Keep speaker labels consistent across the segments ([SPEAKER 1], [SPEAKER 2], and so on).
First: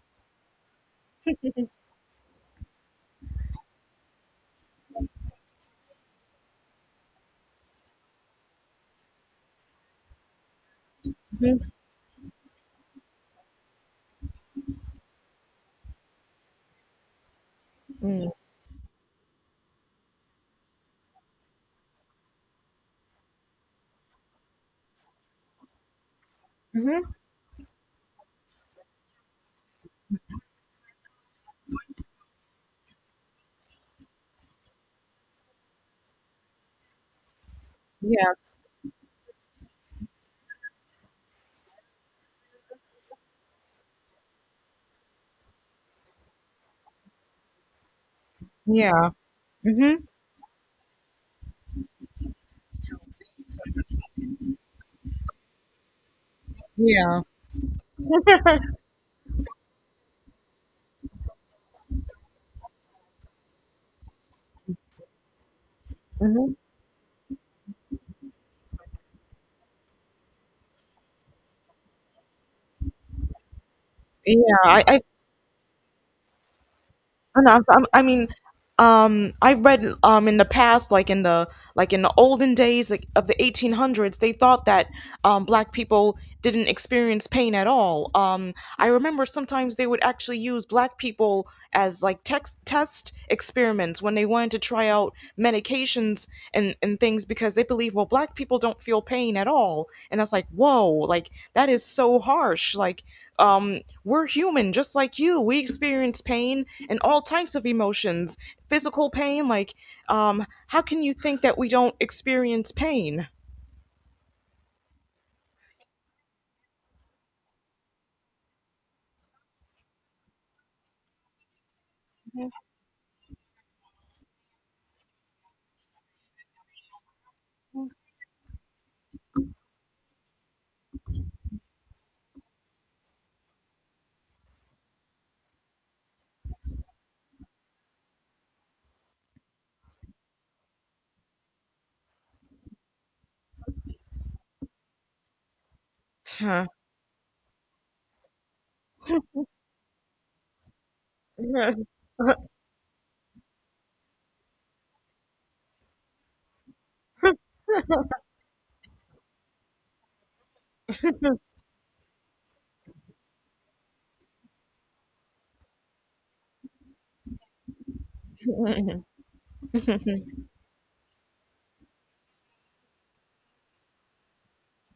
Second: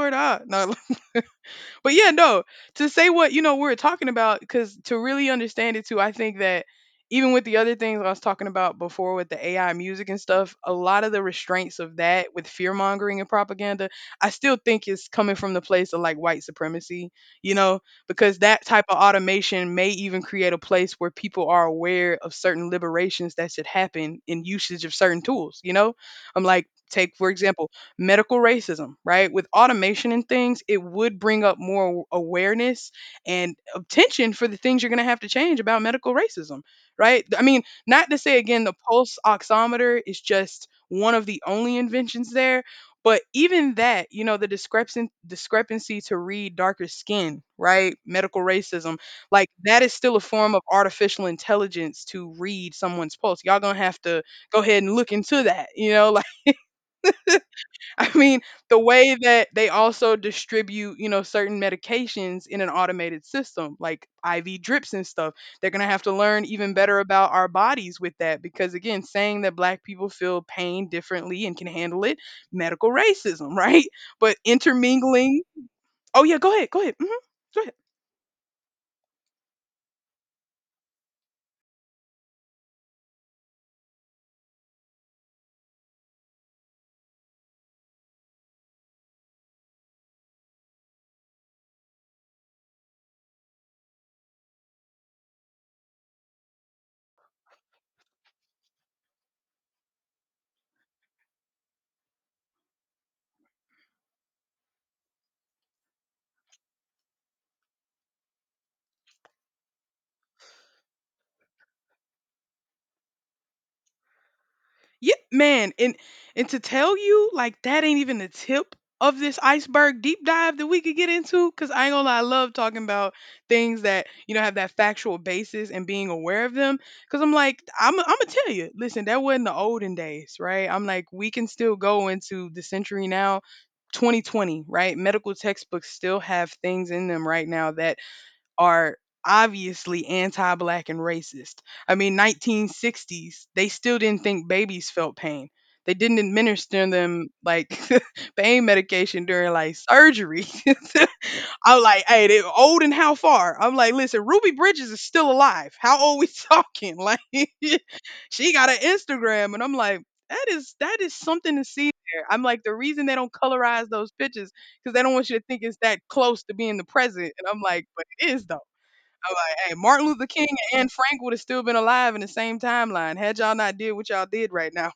[SPEAKER 1] Swear to No,
[SPEAKER 2] Mhm.
[SPEAKER 1] but yeah, no. To say what you know we were talking about, because to really understand it too, I think that even with the other things I was talking about before with the AI music and stuff, a lot of the restraints of that with fear mongering and propaganda, I still think is coming from the place of like white supremacy, you know,
[SPEAKER 2] Mm.
[SPEAKER 1] because that type of automation may even create a place where people are aware of certain liberations that should happen in usage of certain tools, you know? I'm like, take
[SPEAKER 2] Mhm.
[SPEAKER 1] for example, medical racism, right? With automation and things, it would bring up more awareness and attention for the things you're going to have to change about medical racism, right? I mean, not to say
[SPEAKER 2] Yes.
[SPEAKER 1] again, the pulse oximeter is just one of the only inventions there. But even that, you know, the discrepancy to read darker skin, right? Medical racism,
[SPEAKER 2] Yeah.
[SPEAKER 1] like that is
[SPEAKER 2] Mm-hmm.
[SPEAKER 1] still a form of artificial intelligence to read someone's pulse. Y'all gonna have to go ahead and look into that, you know, like,
[SPEAKER 2] Yeah.
[SPEAKER 1] I mean, the way that they also distribute, you know, certain medications in an automated system, like IV drips and stuff, they're going to have to learn
[SPEAKER 2] Mm-hmm.
[SPEAKER 1] even better about our bodies with that. Because again, saying that black people feel pain differently and can handle it, medical racism, right? But
[SPEAKER 2] Yeah. I
[SPEAKER 1] intermingling. Oh, yeah, go ahead. Go ahead.
[SPEAKER 2] Oh, no, I'm, so, I'm, I mean, I've read in the past, like in the olden days, like of the 1800s, they thought that black people didn't experience pain at all. I remember sometimes they would actually use black people as like text test experiments when they wanted to try out medications and things because they believe well black people don't feel pain at all, and I was like whoa, like that is so harsh, like we're human just like you. We experience pain and all types of emotions, physical pain. How can you think that we don't experience pain?
[SPEAKER 1] Yeah, man, and to tell you, like that ain't even the tip of this iceberg deep dive that we could get into. Cause I ain't gonna lie, I love talking about things that you know have that factual basis and being aware of them. Cause I'm like, I'm gonna tell you, listen, that wasn't the olden days, right? I'm like, we can still go into the century now. 2020, right? Medical textbooks still have things in them right now that are obviously anti-black and racist. I mean, 1960s, they still didn't think babies felt pain. They didn't
[SPEAKER 2] Huh.
[SPEAKER 1] administer them like pain medication during like surgery.
[SPEAKER 2] Yeah.
[SPEAKER 1] I'm like, hey, they old and how far? I'm like, listen, Ruby Bridges is still alive. How old we talking? Like, she got an Instagram, and I'm like, that is something to see. There. I'm like, the reason they don't colorize those pictures because they don't want you to think it's that close to being the present. And I'm like, but it is though. I'm like, hey, Martin Luther King and Anne Frank would have still been alive in the same timeline had y'all not did what y'all did right now.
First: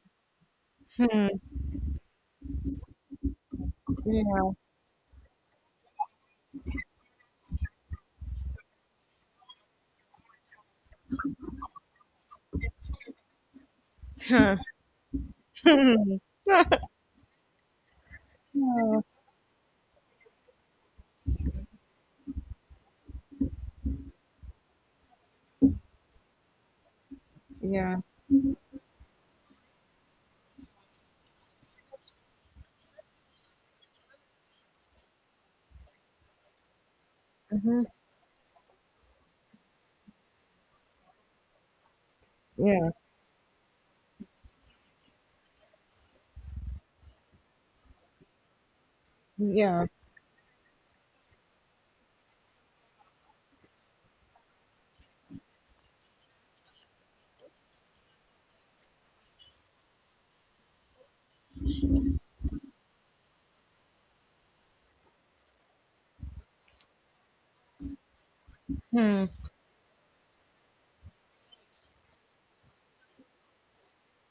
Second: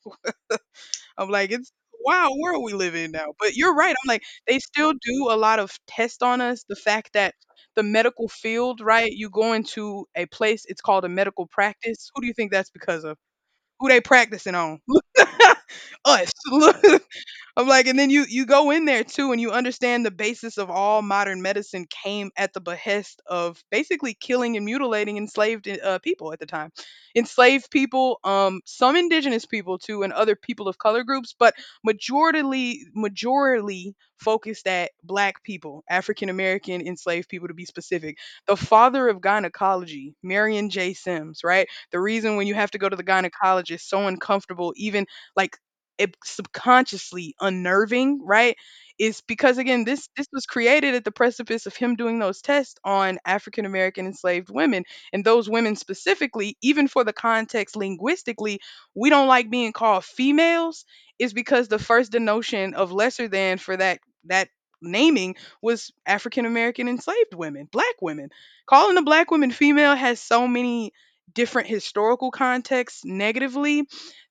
[SPEAKER 1] I'm like, it's wow, world we live in now. But you're right. I'm like, they still do a lot of tests on us. The fact that the medical field, right? You go into a place, it's called a medical practice. Who do you think that's because of? Who they practicing
[SPEAKER 2] Huh.
[SPEAKER 1] on? Us. I'm like, and then you go in there too, and you understand the basis of all modern medicine came at the behest of basically killing and mutilating enslaved people at the time, enslaved
[SPEAKER 2] Yeah.
[SPEAKER 1] people, some indigenous people too, and other people of color groups, but majorly focused at black people, African American enslaved people to be
[SPEAKER 2] Mhm.
[SPEAKER 1] specific. The father of gynecology, Marion J. Sims, right? The reason when you have to go
[SPEAKER 2] Yeah.
[SPEAKER 1] to the gynecologist, so uncomfortable, even like it subconsciously unnerving, right? Is because again,
[SPEAKER 2] Yeah.
[SPEAKER 1] this was created at the precipice of him doing those tests on African American enslaved women, and those women specifically, even for the context linguistically, we don't like being called females. Is because the first denotion of lesser than for that naming was African American enslaved women, black women. Calling a
[SPEAKER 2] Hmm.
[SPEAKER 1] black woman female has so many different historical contexts negatively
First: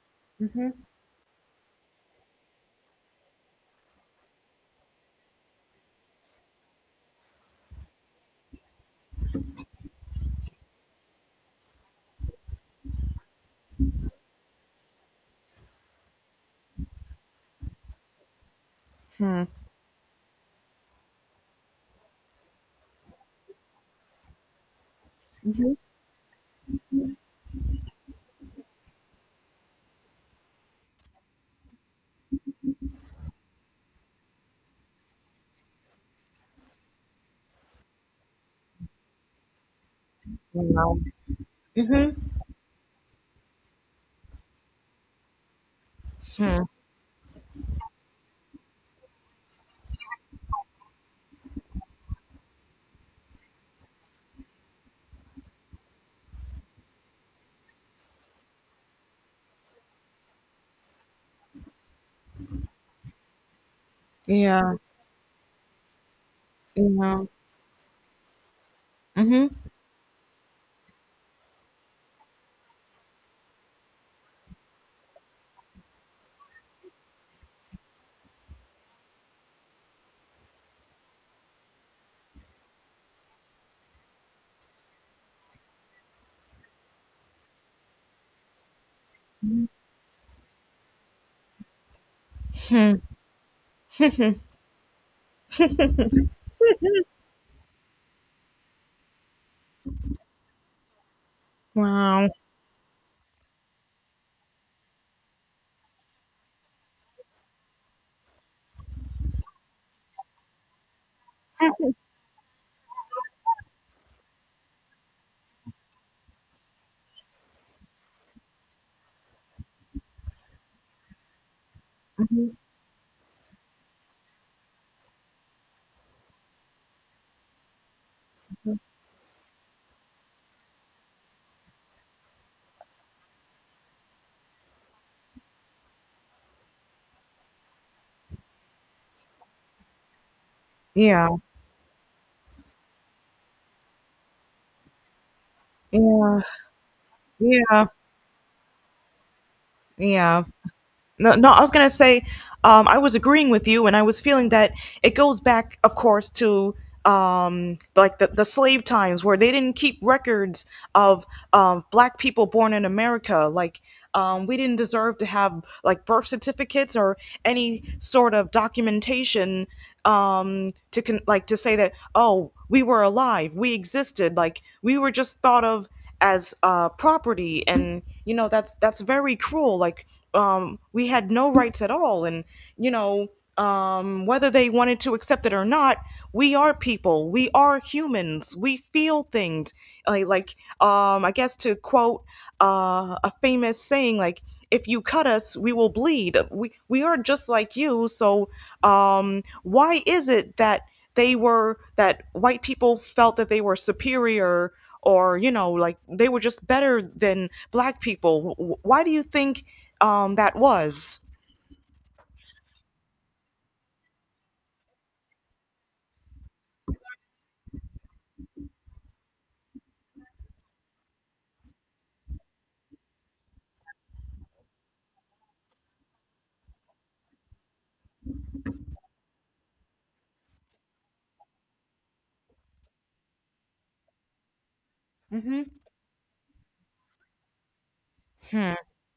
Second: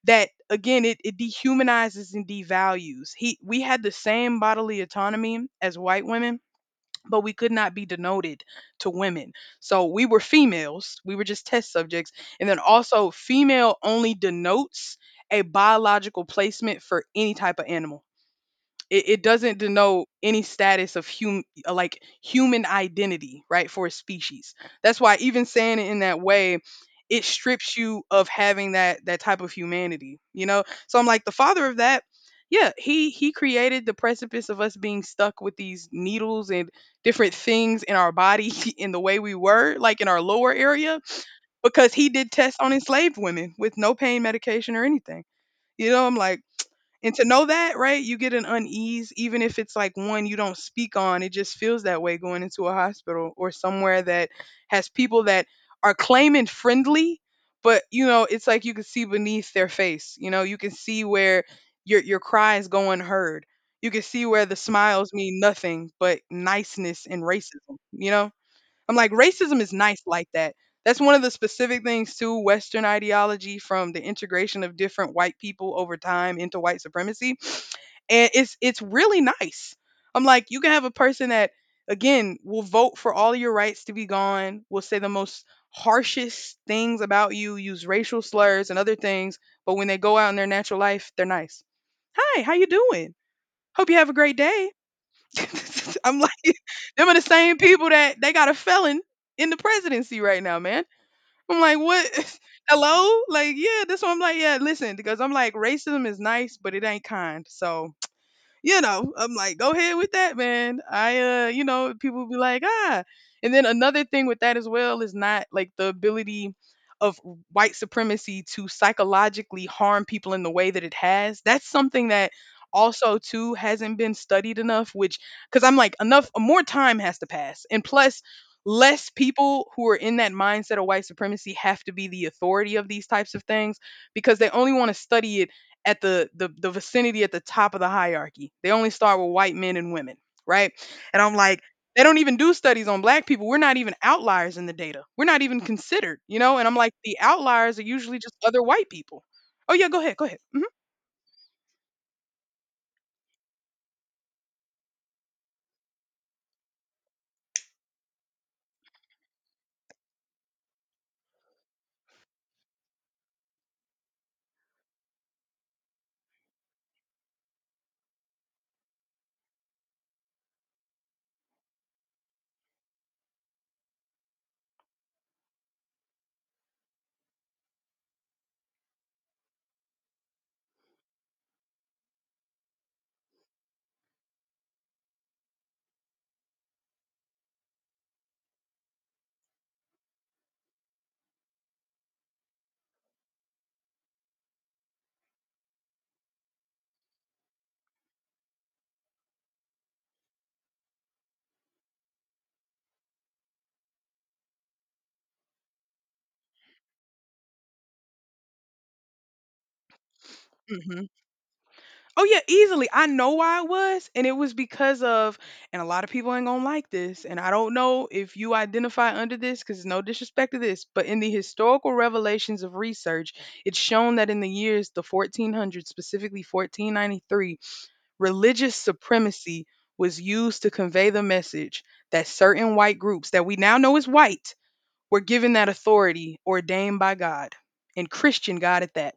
[SPEAKER 1] that
[SPEAKER 2] Mhm.
[SPEAKER 1] again it dehumanizes and devalues he we had the same bodily autonomy as white women but we could not be denoted to women so we were females we were just test subjects and then also female only denotes a biological placement for any type of animal it
[SPEAKER 2] Hmm.
[SPEAKER 1] doesn't denote any status of hum like human identity right for a species that's why even
[SPEAKER 2] Mhm.
[SPEAKER 1] saying it in that way it strips you of having that type of humanity you know so I'm like the father of that yeah he created the precipice of us being stuck with these needles and different things in our body in the way we were like in our lower
[SPEAKER 2] Wow.
[SPEAKER 1] area because he
[SPEAKER 2] Mhm.
[SPEAKER 1] did tests on enslaved women with no pain medication or anything you know I'm like
[SPEAKER 2] Hmm.
[SPEAKER 1] and to know that, right, you get an unease, even if it's like one you don't speak on, it just feels that way going into a hospital or somewhere that has people that are claiming friendly, but you know, it's like you can see beneath their face. You know, you can see where your cry is going unheard. You can see where the
[SPEAKER 2] Yeah.
[SPEAKER 1] smiles mean nothing but niceness and
[SPEAKER 2] Yeah.
[SPEAKER 1] racism, you know? I'm like,
[SPEAKER 2] Mhm.
[SPEAKER 1] racism is nice like that. That's one of the specific things too. Western ideology from the integration of different white people over time into white supremacy. And it's really nice. I'm like, you can have a person that again will vote for all your rights to be gone, will say the most harshest things about you, use racial slurs and other things, but when they go out in their natural life, they're nice. Hi, how you
[SPEAKER 2] Hmm.
[SPEAKER 1] doing? Hope you have a great day. I'm like them are the same people that they got a felon in the presidency right now, man. I'm like,
[SPEAKER 2] Wow.
[SPEAKER 1] what? Hello? Like, yeah, that's what I'm like. Yeah, listen, because I'm like, racism is nice, but it ain't kind. So you know, I'm like, go ahead with that, man. You know, people be like, ah. And then another thing with that as well is not like the ability of white supremacy to psychologically harm people in the way that it has. That's something that
[SPEAKER 2] Mhm.
[SPEAKER 1] also too hasn't been studied enough which because I'm like enough more time has to pass and plus less people who are in that mindset of white supremacy have to be the authority of these types of things because they only want to study it at the vicinity at the top of the hierarchy. They only start with white men and women, right? And
[SPEAKER 2] Yeah.
[SPEAKER 1] I'm like, they don't even do studies on black people. We're not even outliers in the data. We're not even considered, you
[SPEAKER 2] Yeah.
[SPEAKER 1] know? And I'm like, the outliers are
[SPEAKER 2] Yeah.
[SPEAKER 1] usually just other white people. Oh yeah, go ahead.
[SPEAKER 2] Yeah. No, no, I was gonna say, I was agreeing with you, and I was feeling that it goes back, of course, to the slave times where they didn't keep records of black people born in America. Like we didn't deserve to have like birth certificates or any sort of documentation like to say that oh we were alive, we existed, like we were just thought of as property, and you know that's very cruel. Like we had no rights at all, and you know, whether they wanted to accept it or not, we are people. We are humans. We feel things. I guess to quote a famous saying, like if you cut us, we will bleed. We are just like you. So why is it that they were that white people felt that they were superior, or you know like they were just better than black people? Why do you think that
[SPEAKER 1] hmm
[SPEAKER 2] was?
[SPEAKER 1] Oh yeah, easily. I know why it was, and it was because of, and a lot of people ain't gonna like this, and I don't know if you identify under this, because it's no disrespect to this, but in the historical revelations of research, it's shown that in the years the 1400s, specifically 1493, religious supremacy was used to convey the message that certain white groups that we now know is white we're given that
[SPEAKER 2] Mm-hmm.
[SPEAKER 1] authority ordained by God and Christian
[SPEAKER 2] Hmm.
[SPEAKER 1] God at that.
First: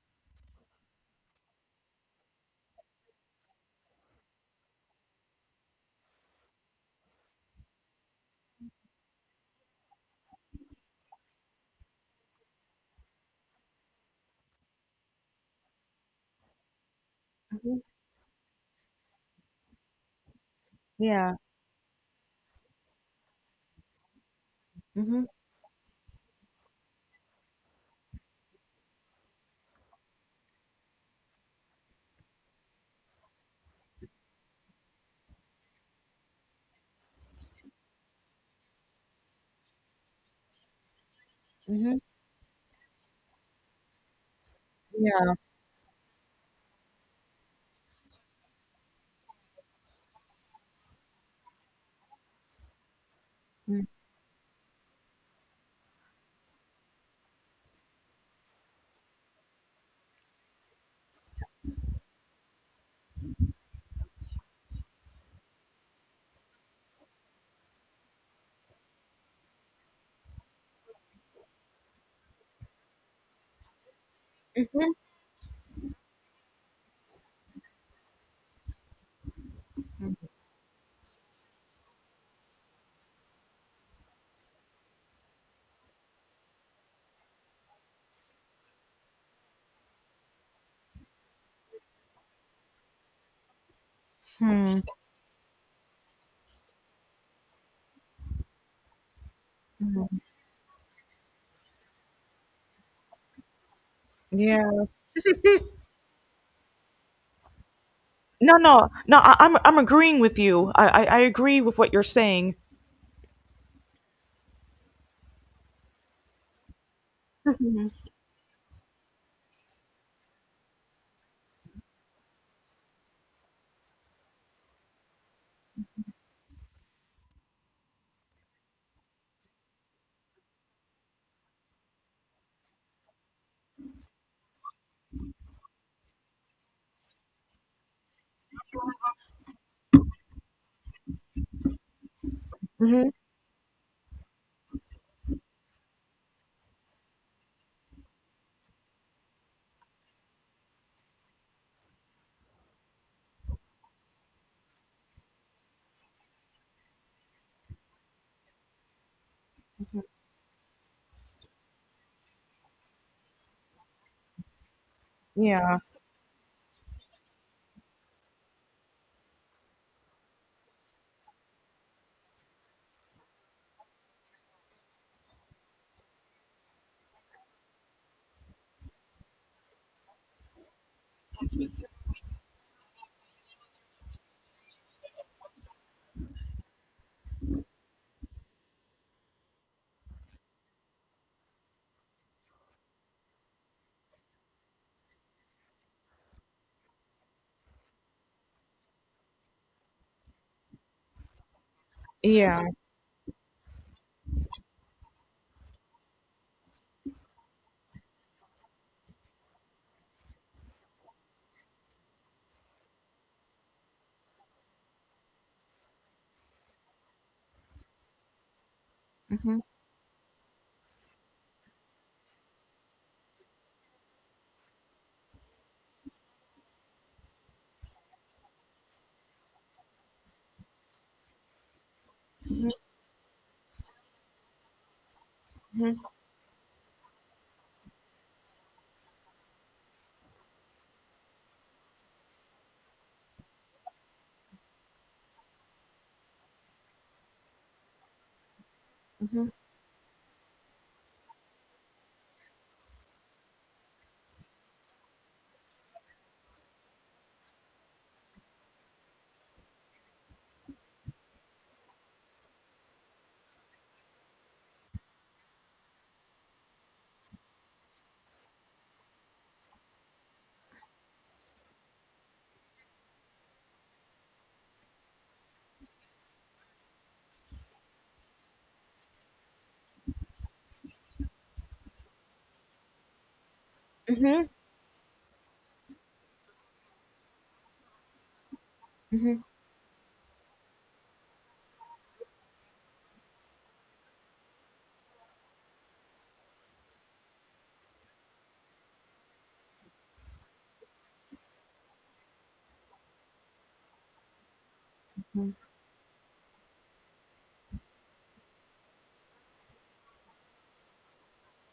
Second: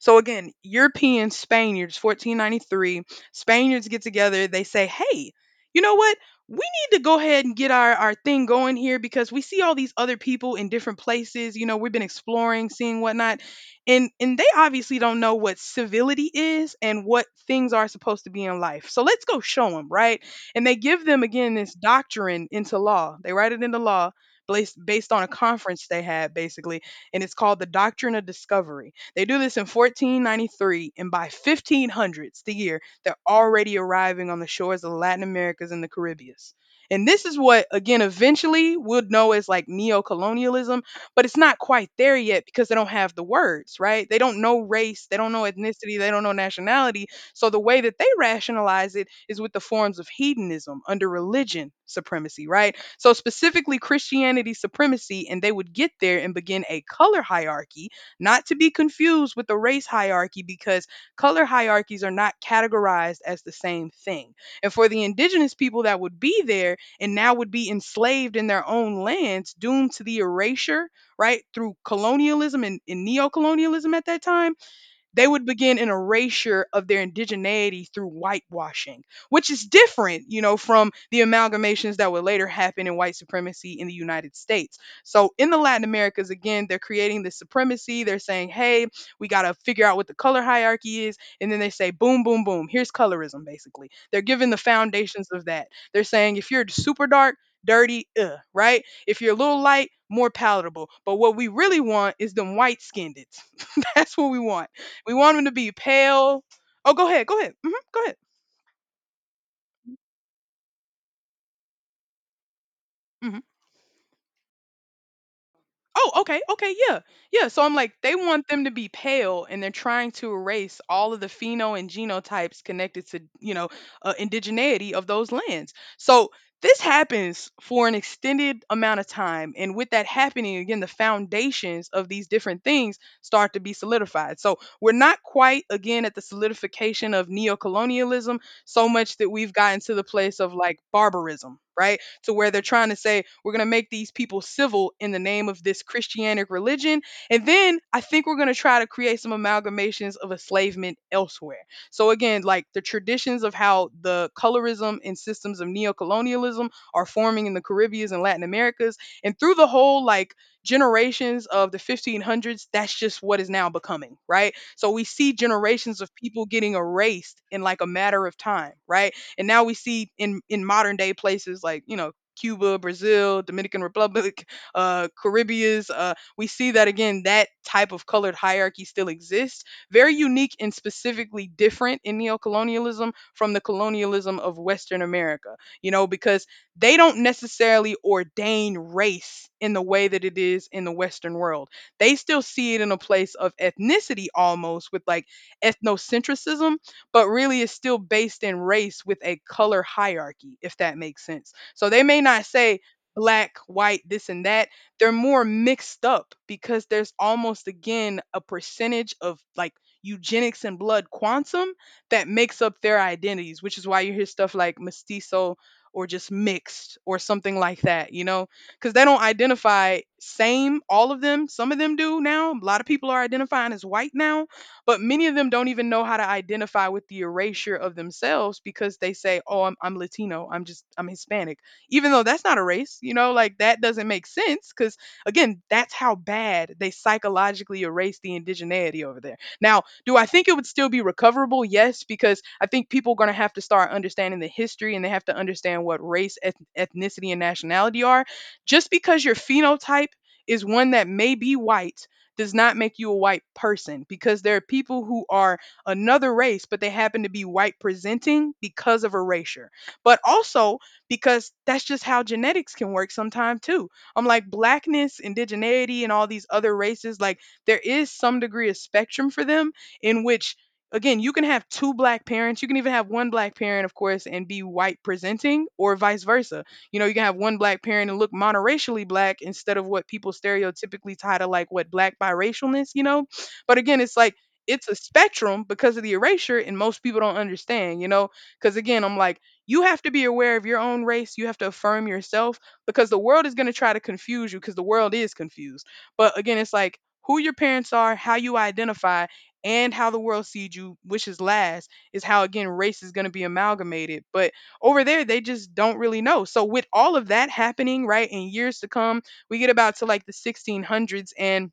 [SPEAKER 1] So again, European Spaniards, 1493, Spaniards get together. They say, hey, you know what? We need to go ahead and get our thing going here because we see all these other people in different places. You know, we've been exploring, seeing whatnot. And they obviously don't know what civility is and what things are supposed to be in life. So let's go show them, right? And they give them
[SPEAKER 2] Yeah.
[SPEAKER 1] again this doctrine into law. They write it into law based on
[SPEAKER 2] Mm-hmm.
[SPEAKER 1] a conference they had basically, and it's called the Doctrine of Discovery. They do this in 1493, and by 1500s the year, they're already arriving on the shores of Latin Americas and the Caribbean. And this is what, again, eventually we'll know as like neo-colonialism, but it's not quite
[SPEAKER 2] Mm-hmm.
[SPEAKER 1] there yet because they don't have the words, right? They don't know race, they don't
[SPEAKER 2] Yeah.
[SPEAKER 1] know ethnicity, they don't know nationality. So the way that they rationalize it is with the forms of hedonism under religion supremacy, right? So, specifically Christianity supremacy, and they would get there and begin a color hierarchy, not to be confused with the race hierarchy, because color hierarchies are not categorized as the same thing. And for the indigenous people that would be there and now would be enslaved in their own lands, doomed to the erasure, right, through colonialism and neo colonialism at that time, they would begin an erasure of their indigeneity through whitewashing, which is different, you know, from the amalgamations that would later happen in white supremacy in the United States. So in the Latin Americas, again, they're creating this supremacy. They're saying, hey, we got to figure out what the color hierarchy is. And then they say, boom, boom, boom, here's colorism, basically. They're giving the
[SPEAKER 2] Hmm.
[SPEAKER 1] foundations of that. They're saying, if you're super dark, dirty, right? If you're a little light, more palatable. But what we really want is them white skinned. That's what we
[SPEAKER 2] Yeah.
[SPEAKER 1] want. We want him to be pale. Oh, go ahead, go ahead. Hmm, go ahead.
[SPEAKER 2] No, no, no, I'm agreeing with you. I agree with what you're saying.
[SPEAKER 1] Hmm. Oh, okay, okay, yeah, yeah. So I'm like, they want them to be pale, and they're trying to erase all of the pheno and genotypes connected to, you know, indigeneity of those lands. So this happens for an extended amount of time, and with that happening, again, the foundations of these different things start to be solidified. So we're not quite again at the solidification of neocolonialism so much that we've gotten to the place of like barbarism, right? To where they're trying to
[SPEAKER 2] Mm-hmm.
[SPEAKER 1] say we're going to make these people civil in the name of this Christianic religion. And then I think we're going to try to create some amalgamations of enslavement elsewhere. So again, like the traditions of how the colorism and systems of neocolonialism are forming in the Caribbeans and Latin Americas and through the whole like generations of the 1500s, that's just what is now becoming, right? So we see
[SPEAKER 2] Yeah.
[SPEAKER 1] generations of people getting erased in like a matter of time, right? And now we see in modern day places like, you know, Cuba, Brazil, Dominican Republic, Caribbeans. We see that again, that type of colored hierarchy still exists. Very unique and specifically different in neocolonialism from the colonialism of Western America, you know, because they don't necessarily ordain race in the way that it is in the Western world. They still see it in a place of ethnicity almost with like ethnocentrism, but really it's still based in race with a color hierarchy, if that makes sense. So they may not
[SPEAKER 2] Yeah.
[SPEAKER 1] say black, white, this and that. They're more mixed up because there's almost again a percentage of like eugenics and blood quantum that makes up their identities, which is why you hear stuff like mestizo or just mixed or something like that, you know? Because they don't
[SPEAKER 2] Mm-hmm.
[SPEAKER 1] identify same, all of them. Some of them do now. A lot of people are identifying as white now, but many of them don't even know how to identify with the erasure of themselves because they say, oh, I'm Latino, I'm just, I'm Hispanic, even though that's not a
[SPEAKER 2] Mm-hmm.
[SPEAKER 1] race, you know, like that doesn't make sense because, again, that's how bad they psychologically erase the indigeneity over there. Now, do I think it would still be recoverable? Yes, because I think people are going to have to start understanding the history and they have to understand what race, ethnicity, and nationality are. Just because your
[SPEAKER 2] Hmm.
[SPEAKER 1] phenotype is one that may be white does not make you a white person because there are people who are another race, but they happen to be white presenting because of erasure. But also, because that's just how genetics can work sometimes too. I'm like blackness, indigeneity, and all these other races, like there is some degree of spectrum for them in which again you can have two black parents, you can even have one black parent of course and be white presenting or vice versa, you know. You can have one black parent and look monoracially black instead of what people stereotypically tie to like what black biracialness, you know. But again, it's like
[SPEAKER 2] Mm-hmm.
[SPEAKER 1] it's a spectrum because of the erasure and most people don't understand, you know, because again I'm like
[SPEAKER 2] Mm-hmm.
[SPEAKER 1] you have to be aware of your own race. You have to affirm yourself because the world is going to try to confuse you because the world is confused. But again, it's like who your parents are, how you identify, and how the world sees you, which is last, is how again race is going to be amalgamated. But over there, they just don't really know. So with all of that happening, right, in years to come, we get about to like the 1600s and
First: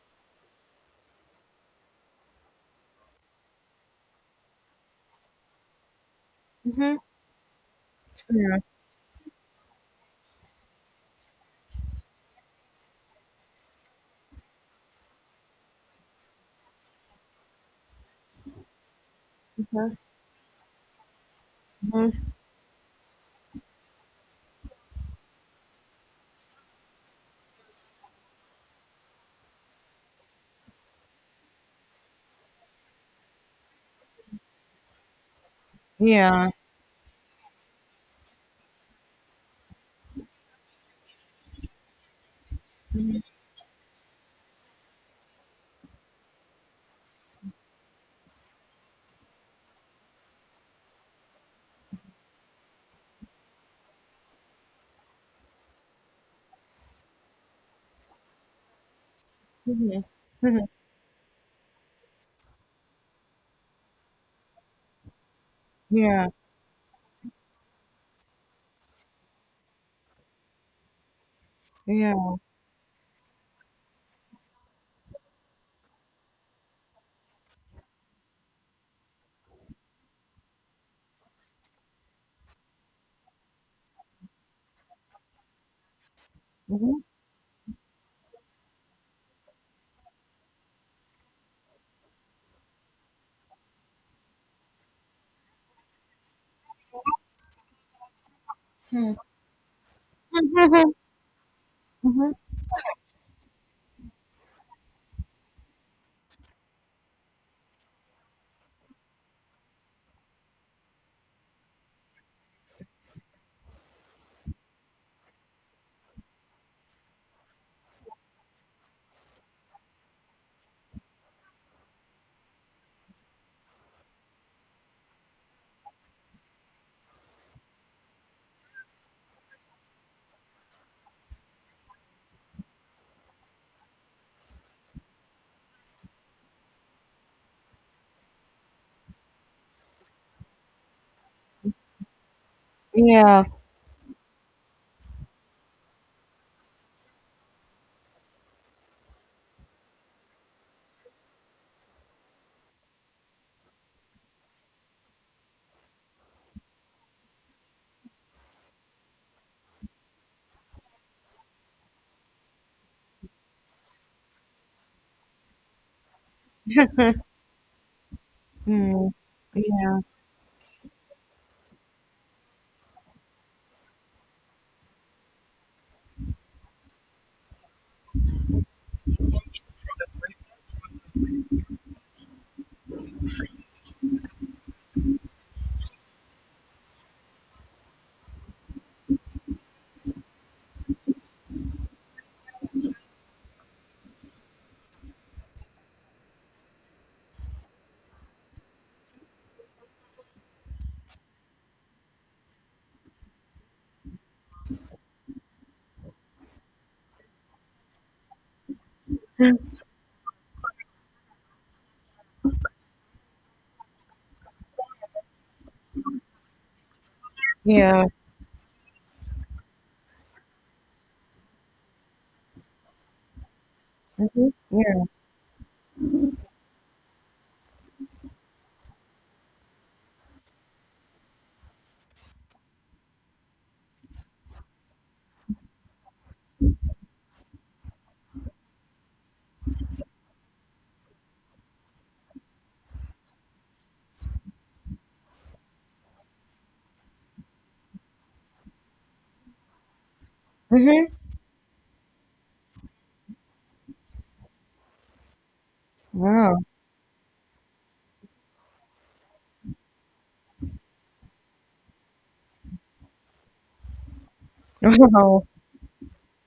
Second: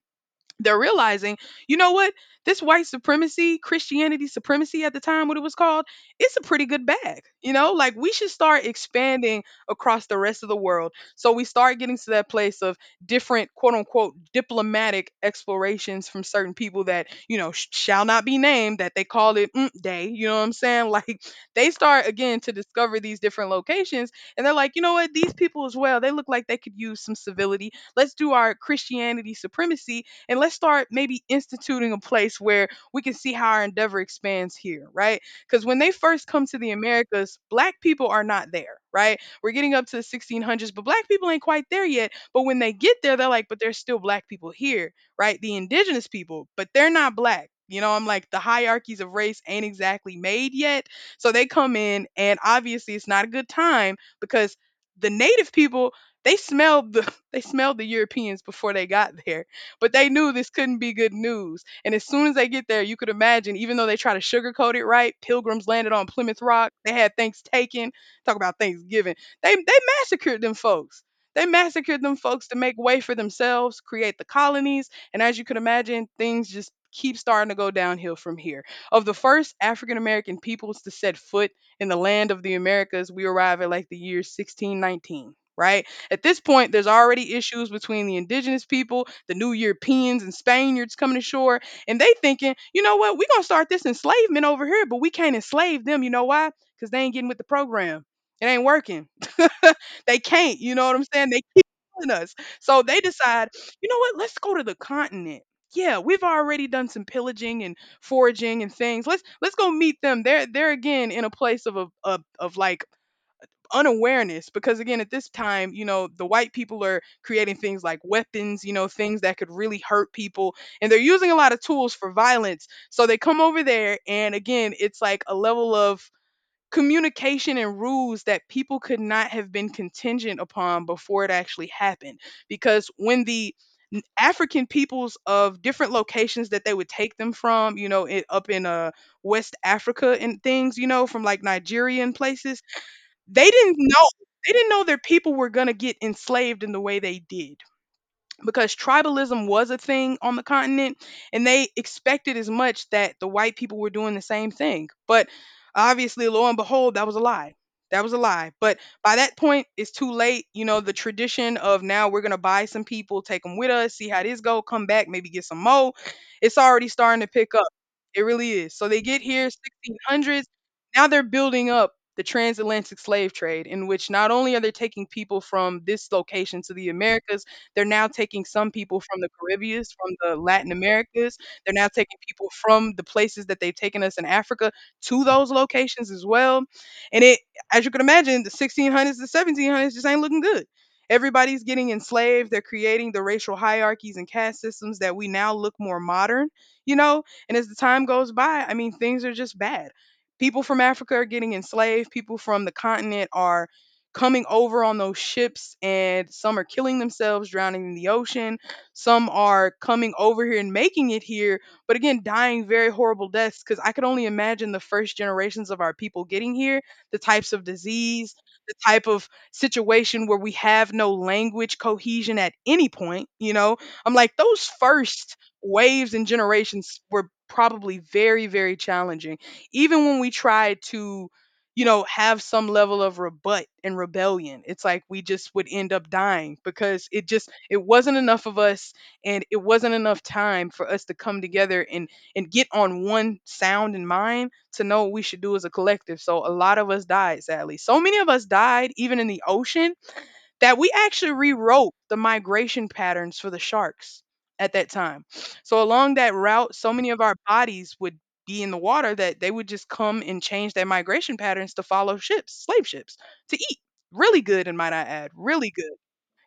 [SPEAKER 1] they're realizing, you know what? This white supremacy, Christianity supremacy at the time, what it was called, it's a pretty good
[SPEAKER 2] Mm-hmm.
[SPEAKER 1] bag. You know, like we should
[SPEAKER 2] Yeah.
[SPEAKER 1] start expanding across the rest of the world. So we start getting to that place of different, quote unquote, diplomatic explorations from certain people that, you know, shall not be named, that they call it mm day. You know what I'm saying? Like they start
[SPEAKER 2] Mm-hmm.
[SPEAKER 1] again to discover these different locations. And they're like, you know what? These people as well, they look like they could use some civility. Let's do our Christianity supremacy and let's start maybe instituting a place where we can see how our endeavor expands here, right? Because when they first come
[SPEAKER 2] Yeah.
[SPEAKER 1] to the Americas, black people are not there, right? We're getting up to the 1600s, but black people ain't quite there yet. But when they get there, they're like, but there's still black people here, right? The indigenous people, but they're not black. You know, I'm like the hierarchies of race ain't exactly made yet. So they come in, and obviously it's not a good time because the native people, they smelled the they smelled the Europeans before they got there. But
[SPEAKER 2] Mm-hmm.
[SPEAKER 1] they knew this
[SPEAKER 2] Mhm.
[SPEAKER 1] couldn't be good news. And as soon as they get there, you could imagine, even though they try to sugarcoat it, right? Pilgrims landed on
[SPEAKER 2] Yeah.
[SPEAKER 1] Plymouth Rock. They had thanks taken. Talk about Thanksgiving. They massacred them folks. They massacred them
[SPEAKER 2] Yeah.
[SPEAKER 1] folks to make way for themselves, create the colonies, and as you can imagine, things just keep starting to go downhill from here. Of the first African American peoples to set foot in the land of the Americas, we arrive at like the year 1619, right? At this point, there's
[SPEAKER 2] Hmm.
[SPEAKER 1] already issues between the indigenous people, the new Europeans and Spaniards coming ashore, and they thinking, you know what, we're gonna start this enslavement over here, but we can't enslave them. You know why? Because they ain't getting with the program. It ain't working.
[SPEAKER 2] Hmm.
[SPEAKER 1] They can't, you know what I'm saying? They killing us. So they decide, you know what, let's go to the continent. Yeah, we've already done some pillaging and foraging and things. Let's go meet them. They're again in a place of like unawareness because again at this time, you know, the white people are creating things like weapons, you know, things that could really hurt people, and they're using a lot of tools for violence. So they come over there and again it's like a level of communication and rules that people could not have been contingent upon before it actually happened because when the African peoples of different locations that they would take them from, you know, it, up in West Africa and things, you know, from like Nigerian places,
[SPEAKER 2] Yeah.
[SPEAKER 1] they didn't know they didn't know their people were gonna get enslaved in the way they did because tribalism was a thing on the continent and they expected as much that the white people were doing the same thing. But obviously, lo and behold, that was a lie. That was a lie. But by that point, it's too late. You know, the tradition of now we're going to buy some people, take them with us, see how this go, come back, maybe get some more. It's already starting to pick up. It really is. So they
[SPEAKER 2] Mm.
[SPEAKER 1] get here
[SPEAKER 2] Yeah.
[SPEAKER 1] 1600s. Now they're building up the transatlantic slave trade in which not only are they taking people from this location to the Americas, they're now taking some people from the Caribbeas, from the Latin Americas. They're now taking people from the places that they've taken us in Africa to those locations as well. And it, as you can imagine, the 1600s, the 1700s just ain't looking good. Everybody's getting enslaved. They're creating the racial hierarchies and caste systems that we now look more modern, you know? And as the time goes by, I mean, things are just bad. People from Africa are getting enslaved. People from the continent are coming over on those ships and some are killing themselves drowning in the ocean, some are coming over here and making it here but again dying very horrible deaths because I could only imagine the first generations of our people getting here, the types of
[SPEAKER 2] Yeah.
[SPEAKER 1] disease, the type of situation where we have no language cohesion at any point, you know. I'm like
[SPEAKER 2] Mhm.
[SPEAKER 1] those
[SPEAKER 2] Yeah.
[SPEAKER 1] first waves and generations were probably very challenging even when we tried to, you know, have some level of rebut and rebellion. It's like we just would end up dying because it wasn't enough of us and it wasn't enough time for us to come together and get on one sound in mind to know what we should do as a collective. So a lot of us died, sadly. So many of us died even in the ocean that we
[SPEAKER 2] Mhm.
[SPEAKER 1] actually rewrote the migration patterns for the sharks at that time. So along that
[SPEAKER 2] Wow.
[SPEAKER 1] route, so many of our bodies would be in the water that they would just come and change their migration patterns to follow ships, slave ships, to eat. Really good, and might I add,
[SPEAKER 2] Wow.
[SPEAKER 1] really good.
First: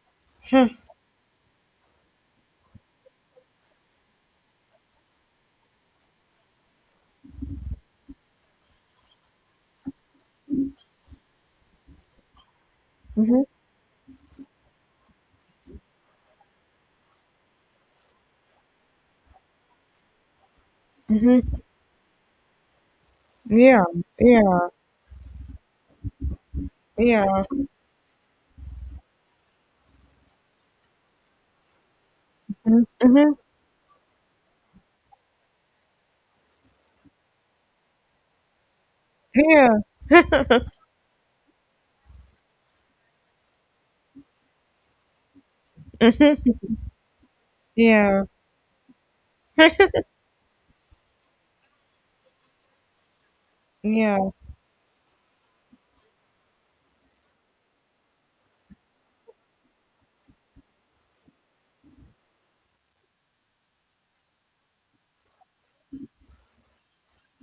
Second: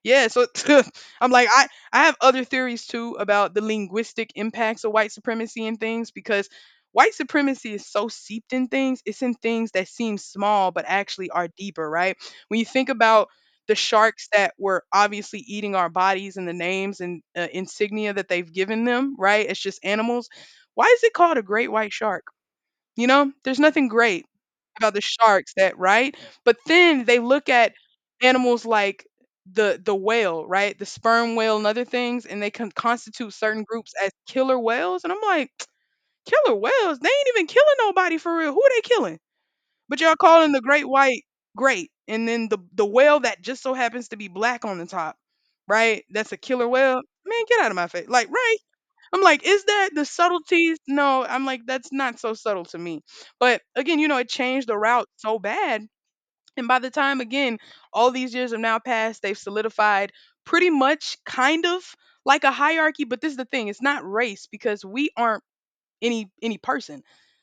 [SPEAKER 1] Yeah, so
[SPEAKER 2] Hmm.
[SPEAKER 1] I'm like I have other theories too about the linguistic impacts of white supremacy and things, because white supremacy is so seeped in things. It's in things that seem small but actually are deeper, right? When you think about
[SPEAKER 2] Mhm.
[SPEAKER 1] the sharks that were obviously eating our bodies and the names and insignia that they've given them, right? It's just animals. Why is it called
[SPEAKER 2] Mhm.
[SPEAKER 1] a great white shark? You know, there's
[SPEAKER 2] Yeah.
[SPEAKER 1] nothing great
[SPEAKER 2] Yeah.
[SPEAKER 1] about the sharks, that right? But then they
[SPEAKER 2] Yeah.
[SPEAKER 1] look at animals like the whale, right? The sperm whale and other things, and they can
[SPEAKER 2] Mhm.
[SPEAKER 1] constitute certain groups as killer whales. And I'm like, killer whales? They ain't even killing nobody for real. Who are they killing?
[SPEAKER 2] Mhm.
[SPEAKER 1] But y'all calling the great white great, and then the whale that just so happens to be black on the top, right? That's a killer whale. Man, get out of
[SPEAKER 2] Yeah. Mm.
[SPEAKER 1] my face!
[SPEAKER 2] Yeah. Yeah.
[SPEAKER 1] Like, right? I'm like, is that the subtleties? No, I'm like, that's not so subtle to me. But again, you know, it changed the route so bad. And by the time, again, all these years have now passed, they've solidified pretty much kind of like a hierarchy. But this is the thing, it's not race because we aren't any person.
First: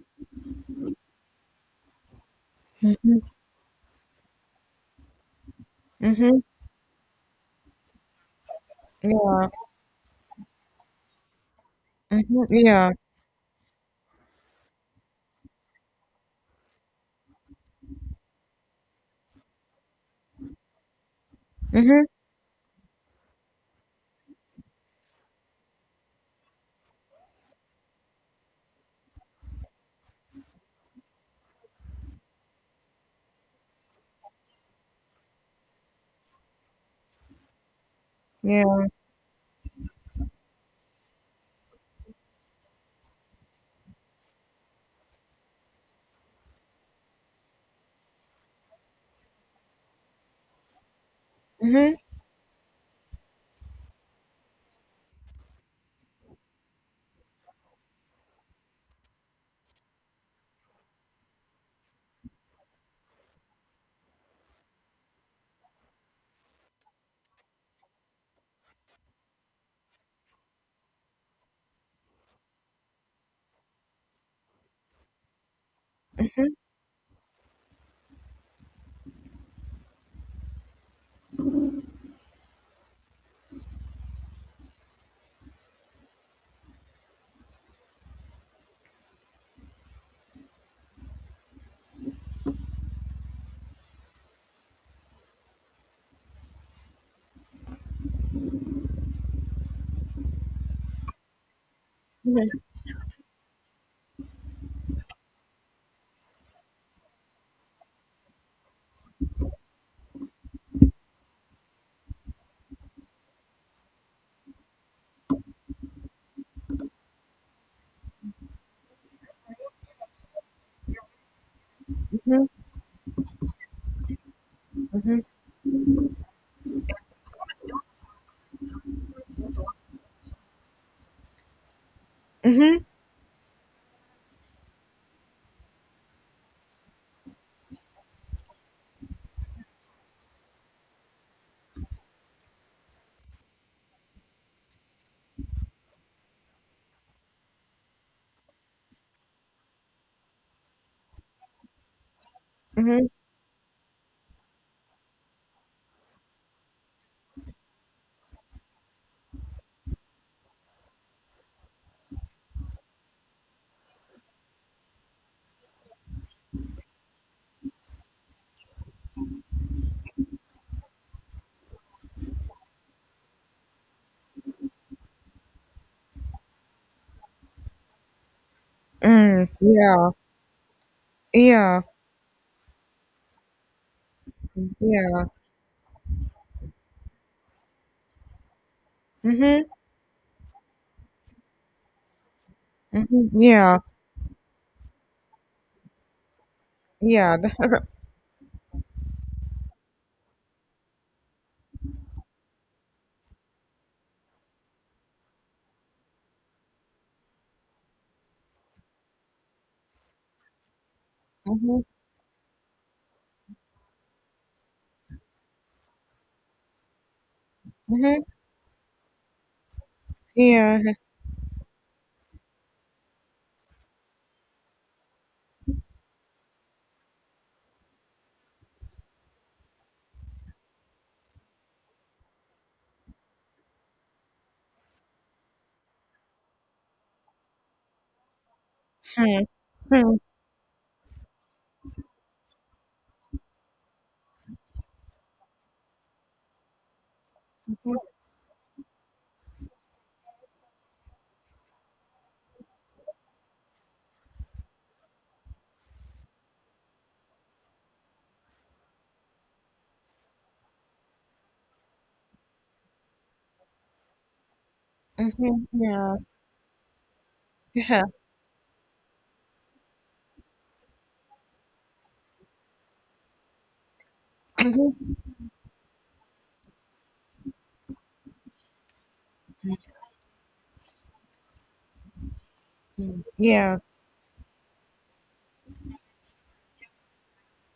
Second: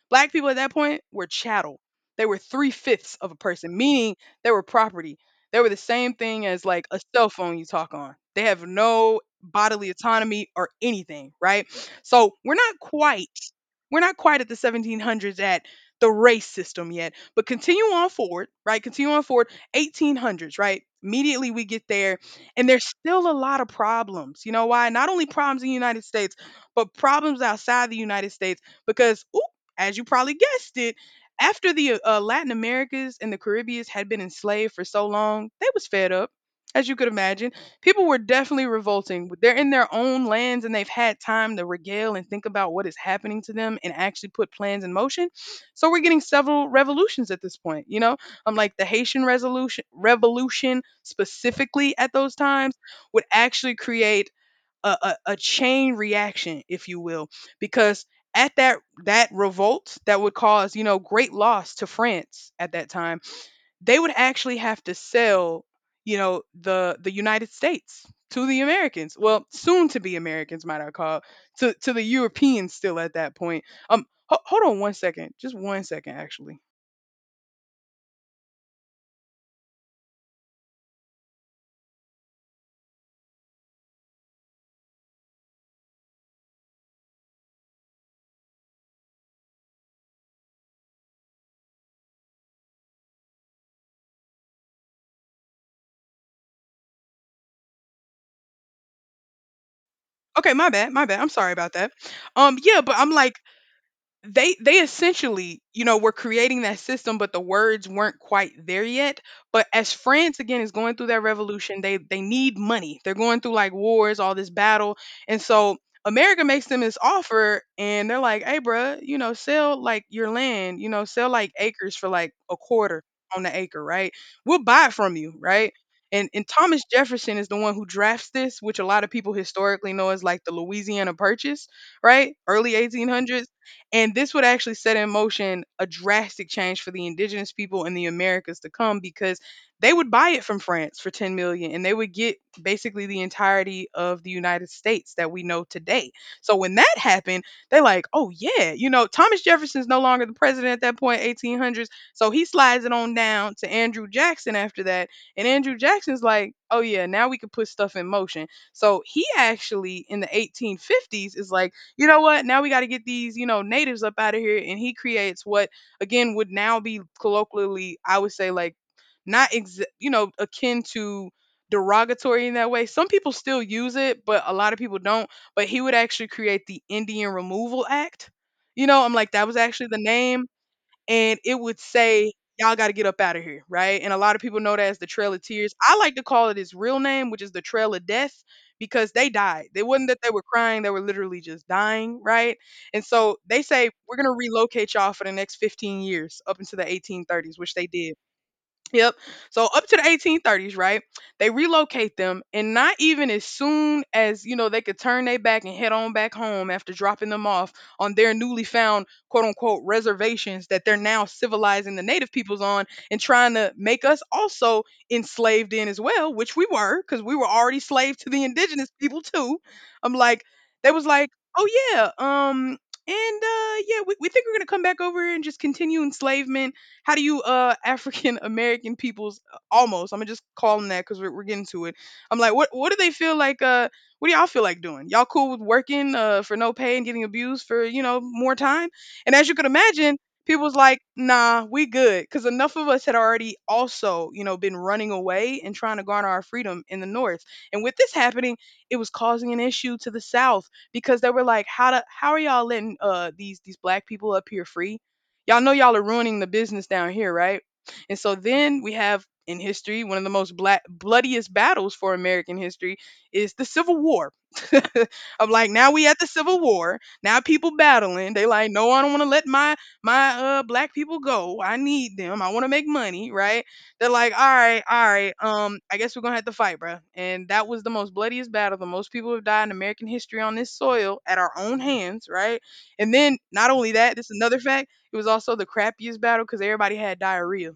[SPEAKER 1] Black people at that point were chattel. They were three-fifths of a person, meaning they were property. They were the same
[SPEAKER 2] Mhm.
[SPEAKER 1] thing as like a cell phone you talk on. They have no bodily autonomy or anything, right? So we're not
[SPEAKER 2] Yeah.
[SPEAKER 1] quite we're not quite at the 1700s at the race system yet, but continue on forward, right? Continue on forward, 1800s, right? Immediately we get
[SPEAKER 2] Mhm.
[SPEAKER 1] there, and there's still a lot of problems. You know why? Not only problems in the United States, but problems outside the United States, because, ooh, as you probably guessed it, after the Latin Americas and the Caribbeans had been enslaved for so long, they was fed up. As you could imagine, people were definitely
[SPEAKER 2] Yeah.
[SPEAKER 1] revolting. They're in their own lands and they've had time to regale and think about what is happening to them and actually put plans in motion. So we're getting several revolutions at this point, you know? I'm like the Haitian resolution revolution
[SPEAKER 2] Mhm. Yeah. Mhm.
[SPEAKER 1] specifically at those times would actually create a chain reaction, if you will, because at that revolt that would cause, you know, great loss to France at that time, they would actually have to sell, you know, the United States to the Americans. Well, soon to be Americans, might I call, to the Europeans still at that point. Hold on one second, just one second,
[SPEAKER 2] Mhm.
[SPEAKER 1] actually. Okay, my bad, my bad. I'm sorry about that. Yeah, but I'm like, they essentially you know were creating that system, but the words weren't quite there yet. But as France, again, is going through that revolution, they need money, they're going through like wars, all this battle. And so America makes them this offer and they're like, hey, bruh, you know, sell like your land, you know, sell like acres for like
[SPEAKER 2] Mhm.
[SPEAKER 1] a quarter on the acre, right? We'll buy it from you, right? And Thomas Jefferson is the one who drafts this, which a lot of people historically know as like the Louisiana Purchase, right? Early
[SPEAKER 2] Mhm.
[SPEAKER 1] 1800s. And this would actually set in motion a drastic change for the indigenous people in the Americas to come, because they would buy it from France for 10 million and they would get basically the entirety of the United States that we know today. So when that happened, they like, "Oh yeah, you know, Thomas Jefferson's no longer the president at that point, 18 hundreds." So he slides it
[SPEAKER 2] Mhm.
[SPEAKER 1] on down to Andrew Jackson after that. And Andrew Jackson's like, "Oh yeah, now we can put stuff in motion." So he actually in the 1850s is like, you know what? Now we got to get these, you know, natives up out of here. And he creates what, again, would now be colloquially, I would say, like, not, ex- you know, akin to derogatory in that way. Some people still use it, but a lot of people don't. But he would actually create the Indian Removal Act. You know, I'm like, that
[SPEAKER 2] Mm.
[SPEAKER 1] was actually the
[SPEAKER 2] Yeah.
[SPEAKER 1] name, and it would
[SPEAKER 2] Yeah.
[SPEAKER 1] say, "Y'all gotta get up out of here," right? And a lot of people know that as the
[SPEAKER 2] Yeah.
[SPEAKER 1] Trail of Tears. I like to call it his real name, which is the Trail of Death, because they died.
[SPEAKER 2] Mhm.
[SPEAKER 1] It wasn't that they were crying; they were literally just dying, right? And
[SPEAKER 2] Mhm.
[SPEAKER 1] so they
[SPEAKER 2] Yeah.
[SPEAKER 1] say, "We're gonna relocate y'all for the next 15 years, up into the
[SPEAKER 2] Yeah.
[SPEAKER 1] 1830s," which they did. Yep. So up to the 1830s, right? They relocate them, and not even as soon as, you know, they could turn their back and head on back home after dropping them off on their newly found, quote unquote, reservations that they're now
[SPEAKER 2] Mhm.
[SPEAKER 1] civilizing the native peoples on and trying to make us also enslaved in as well, which we were because we were already slave
[SPEAKER 2] Mhm.
[SPEAKER 1] to the indigenous people too. I'm like, they
[SPEAKER 2] Yeah.
[SPEAKER 1] was like, oh yeah, and yeah, we think we're gonna come back over here and just continue enslavement. How do you African American people's almost, I'm gonna just call them that because we're getting to it. I'm like, what do they feel like? What do y'all feel like doing? Y'all cool with working for no pay and getting abused for, you know, more time? And
[SPEAKER 2] Hmm.
[SPEAKER 1] as you could
[SPEAKER 2] Hmm.
[SPEAKER 1] imagine, people was like, nah, we good because enough of us had already also, you know, been running away and trying to garner our freedom in the North. And with this happening, it was causing an issue to the South because they were like, how are y'all letting these black people up here free? Y'all know y'all are ruining the business down here, right? And so then we have in history one of the most black, bloodiest battles for American history is the Civil War. I'm like, now we
[SPEAKER 2] Yeah.
[SPEAKER 1] at the Civil War. Now people
[SPEAKER 2] Yeah.
[SPEAKER 1] battling. They like, no, I don't want to let my my black people go. I need them. I want to make money, right? They're like, all right, all right. I guess we're gonna have to fight, bruh. And that was the most bloodiest battle. The most people have died in American history on this soil at our own hands, right? And then not
[SPEAKER 2] Yeah.
[SPEAKER 1] only that, this is another fact, it was also the crappiest battle because everybody had diarrhea.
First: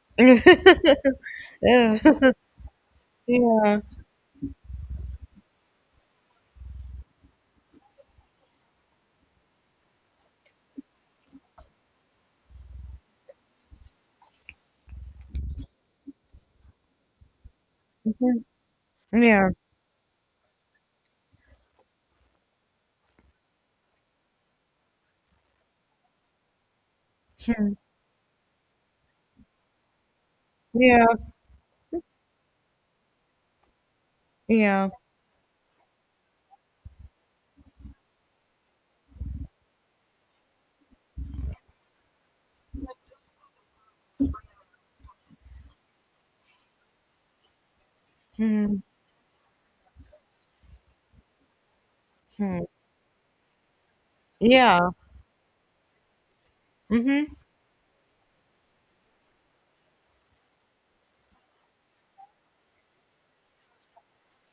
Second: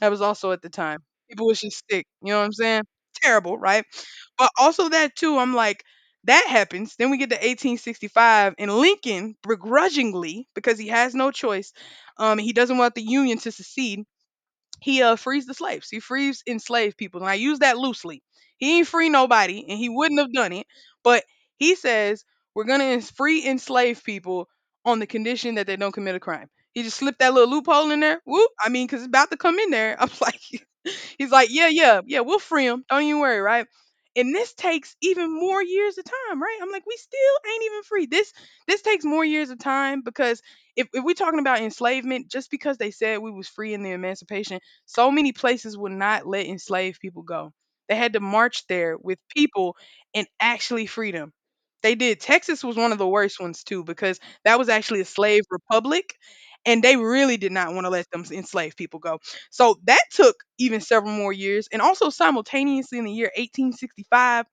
[SPEAKER 1] That was also at the time. People was just
[SPEAKER 2] Yeah.
[SPEAKER 1] sick. You know what I'm saying? Terrible,
[SPEAKER 2] Yeah.
[SPEAKER 1] right? But also that too, I'm like, that happens. Then we get to 1865, and Lincoln, begrudgingly, because he has no choice, he doesn't want the Union to secede, he frees the slaves. He frees enslaved people. And I use that loosely.
[SPEAKER 2] Mhm.
[SPEAKER 1] He ain't free
[SPEAKER 2] Yeah.
[SPEAKER 1] nobody and he wouldn't have done it. But he says free enslaved people on the condition that they don't commit a crime. He just slipped that little
[SPEAKER 2] Hmm.
[SPEAKER 1] loophole in there. Whoop. I mean, cause it's about to come in there. I'm like,
[SPEAKER 2] Yeah,
[SPEAKER 1] he's like, yeah, yeah, yeah, we'll free him. Don't you worry, right? And this
[SPEAKER 2] yeah,
[SPEAKER 1] takes even more years of time, right? I'm like, we still ain't even free. This takes more years of time because, if we're talking about enslavement, just because they said we was free in the emancipation, so many places would not let enslaved people go. They had to march
[SPEAKER 2] mm-hmm.
[SPEAKER 1] there with people and actually free them. They did. Texas was one of the worst ones too, because that was
[SPEAKER 2] Yeah.
[SPEAKER 1] actually a slave republic and they
[SPEAKER 2] Mm-hmm.
[SPEAKER 1] really did not want to let them enslaved people go. So that took even several more years. And also simultaneously in the year 1865,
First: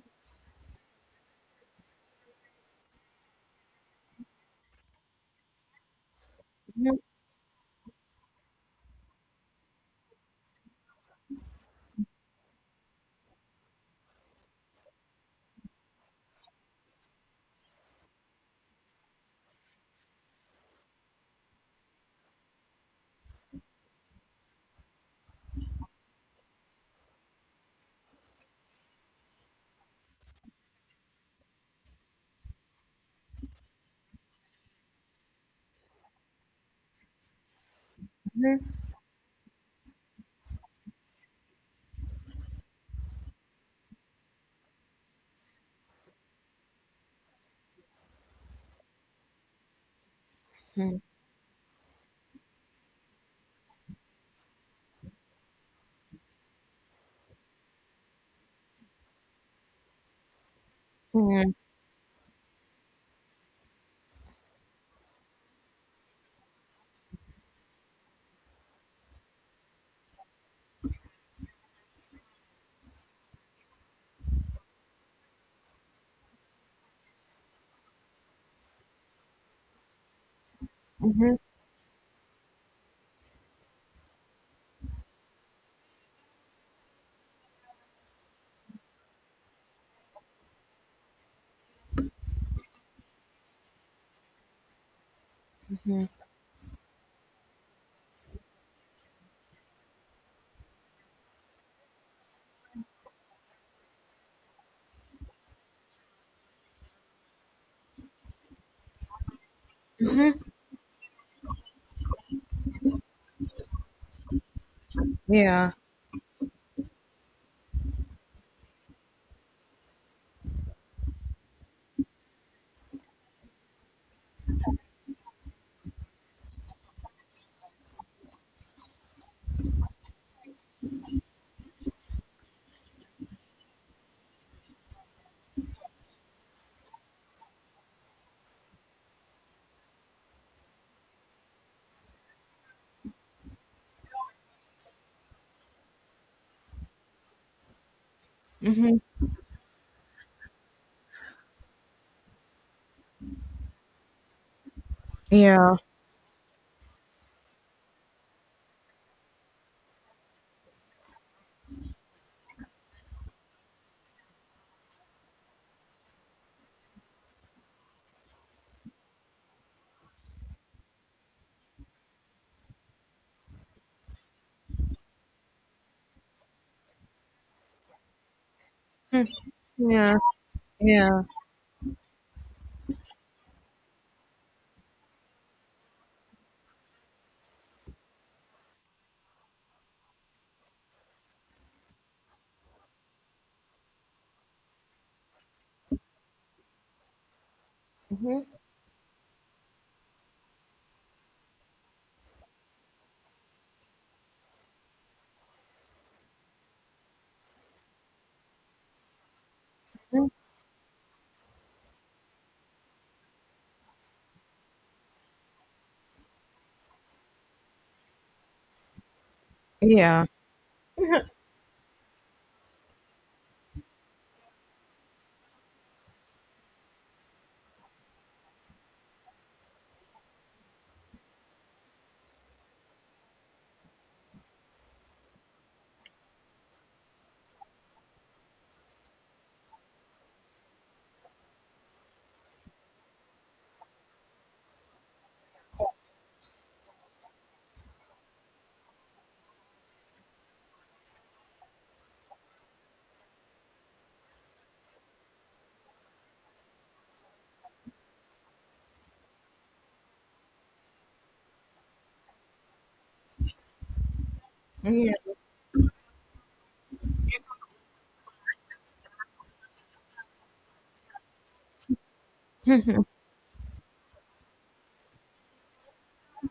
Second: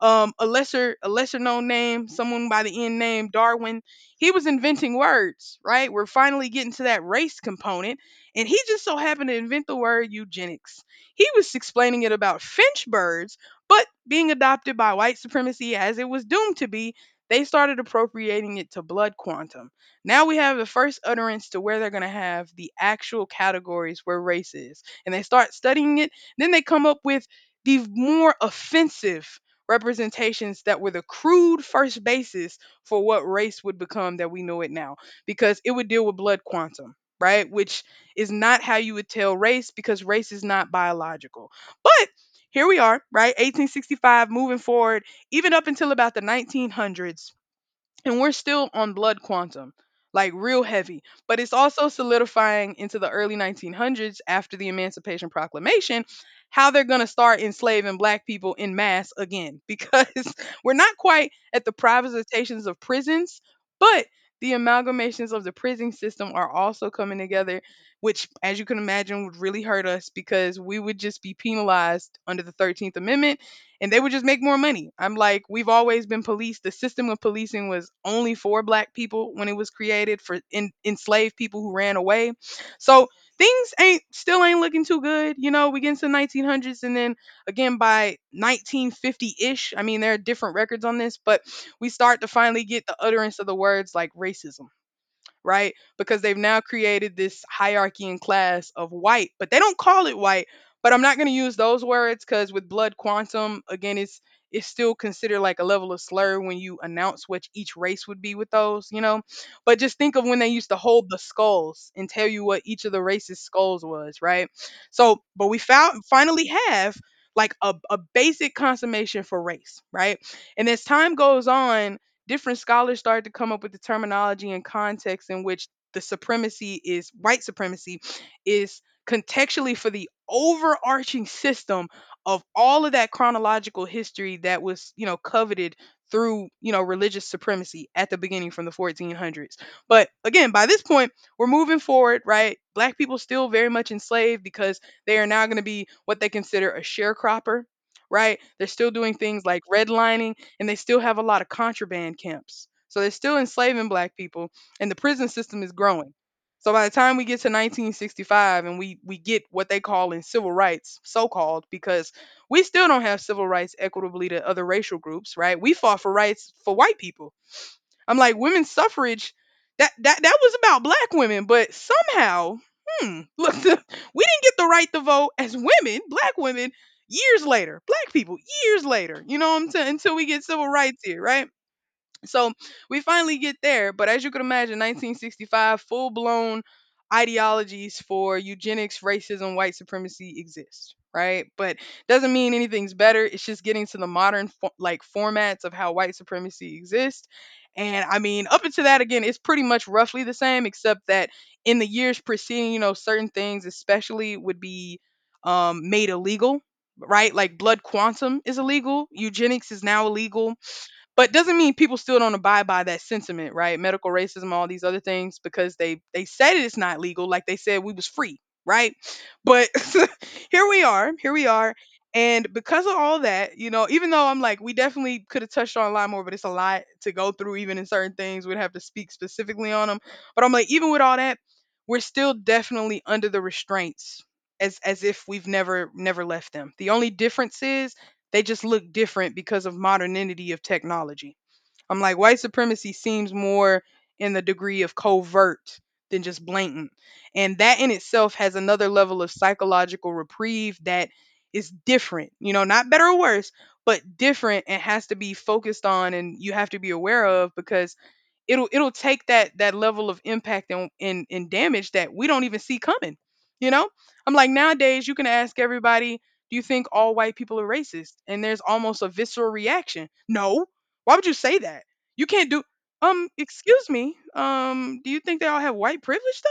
[SPEAKER 1] a lesser known name, someone by the end name Darwin. He was inventing words, right? We're finally getting to
[SPEAKER 2] Mm-hmm.
[SPEAKER 1] that race component, and he just so happened to invent the word eugenics. He was explaining it about finch birds, but being adopted by white supremacy as it was doomed to be, they started appropriating it to blood quantum. Now we have the first utterance to where they're going to have the actual categories where race is. And they start studying it. Then they come up with the more offensive representations that were the crude first basis for what race would become that we know it now, because it would deal with blood quantum, right? Which is not how you would tell race because race is not biological. But here we are, right? 1865, moving forward, even up until about the 1900s, and we're still on blood quantum like real heavy, but it's also solidifying into the early 1900s after the Emancipation Proclamation, how they're going to start enslaving black people in mass again because we're not quite at the privatizations of prisons, but the amalgamations of the prison system are also coming together, which as you can imagine would really hurt us because we would just be penalized under the 13th amendment and they would just make more money. I'm like, we've always been policed. The system of policing was only for black people when it was created for enslaved
[SPEAKER 2] Mm-hmm.
[SPEAKER 1] people who ran away. So things ain't still ain't looking too good. You know, we get into the 1900s, and then again by 1950-ish, I mean there are different records on this, but we start to finally get the utterance of the words like racism, right? Because they've now created this hierarchy and class of white, but they don't call it white. But I'm not going to use those words because with blood quantum, again, it's still considered like a level of slur when you announce what each race would be with those, you know. But just think of when they used to hold the skulls and tell you what each of the races' skulls was, right? So, but we
[SPEAKER 2] Yeah.
[SPEAKER 1] found finally have like a basic consummation for race, right? And as time goes on, different scholars started to come up with the terminology and context in which the supremacy is white supremacy is contextually for the overarching system of all of that chronological history that was, you know, coveted through, you know, religious supremacy at the beginning from the 1400s. But again, by this point, we're moving forward, right? Black people still very much enslaved because they are now going to be what they consider a sharecropper, right? They're still
[SPEAKER 2] Mm-hmm.
[SPEAKER 1] doing things like redlining, and they still have a lot of contraband camps. So they're still enslaving black people, and the prison system is
[SPEAKER 2] Yeah.
[SPEAKER 1] growing. So by the time we get to 1965 and we get what they call in civil rights, so-called, because we still don't have civil rights equitably to other racial groups, right? We fought for rights for white people. I'm like, women's suffrage, that was about black women, but somehow, hmm, look, we didn't get the right to vote as women, black women, years later, black people, years later. You know what I'm saying? Until
[SPEAKER 2] Yeah.
[SPEAKER 1] we get civil rights here,
[SPEAKER 2] Yeah.
[SPEAKER 1] right? So we finally get there, but as you could imagine, 1965, full blown ideologies for eugenics, racism, white supremacy exist, right? But doesn't mean anything's better. It's just getting to the modern like formats of how white supremacy exists. And I
[SPEAKER 2] Mhm.
[SPEAKER 1] mean, up until that again, it's pretty much roughly the same, except that in the years preceding, you know, certain things, especially, would be made illegal, right? Like blood quantum is illegal, eugenics is now illegal, but doesn't mean people still don't abide by that sentiment, right? Medical racism, all these other things, because they said it's not legal, like they said we was free, right? But
[SPEAKER 2] Yeah.
[SPEAKER 1] here we are, here we are. And because of all that, you know, even though I'm like we definitely could have touched on a lot more, but it's a lot to go through, even in certain things we'd have to speak specifically on them. But I'm like, even with all that, we're still definitely under the restraints as if we've never left them. The only difference is they just look different because of modernity of technology. I'm like, white supremacy seems more in the degree of covert than just blatant. And that in itself has another level of psychological reprieve that is different, you know, not better or worse, but different, and has to be focused on, and you have to be aware of, because it'll take that level of impact and damage that we don't even see coming, you know. I'm like, nowadays
[SPEAKER 2] Yeah.
[SPEAKER 1] you can ask everybody, do you think all white people are racist? And there's almost a visceral reaction. No, why would you say that? You can't do, excuse me, do you think they all have white privilege?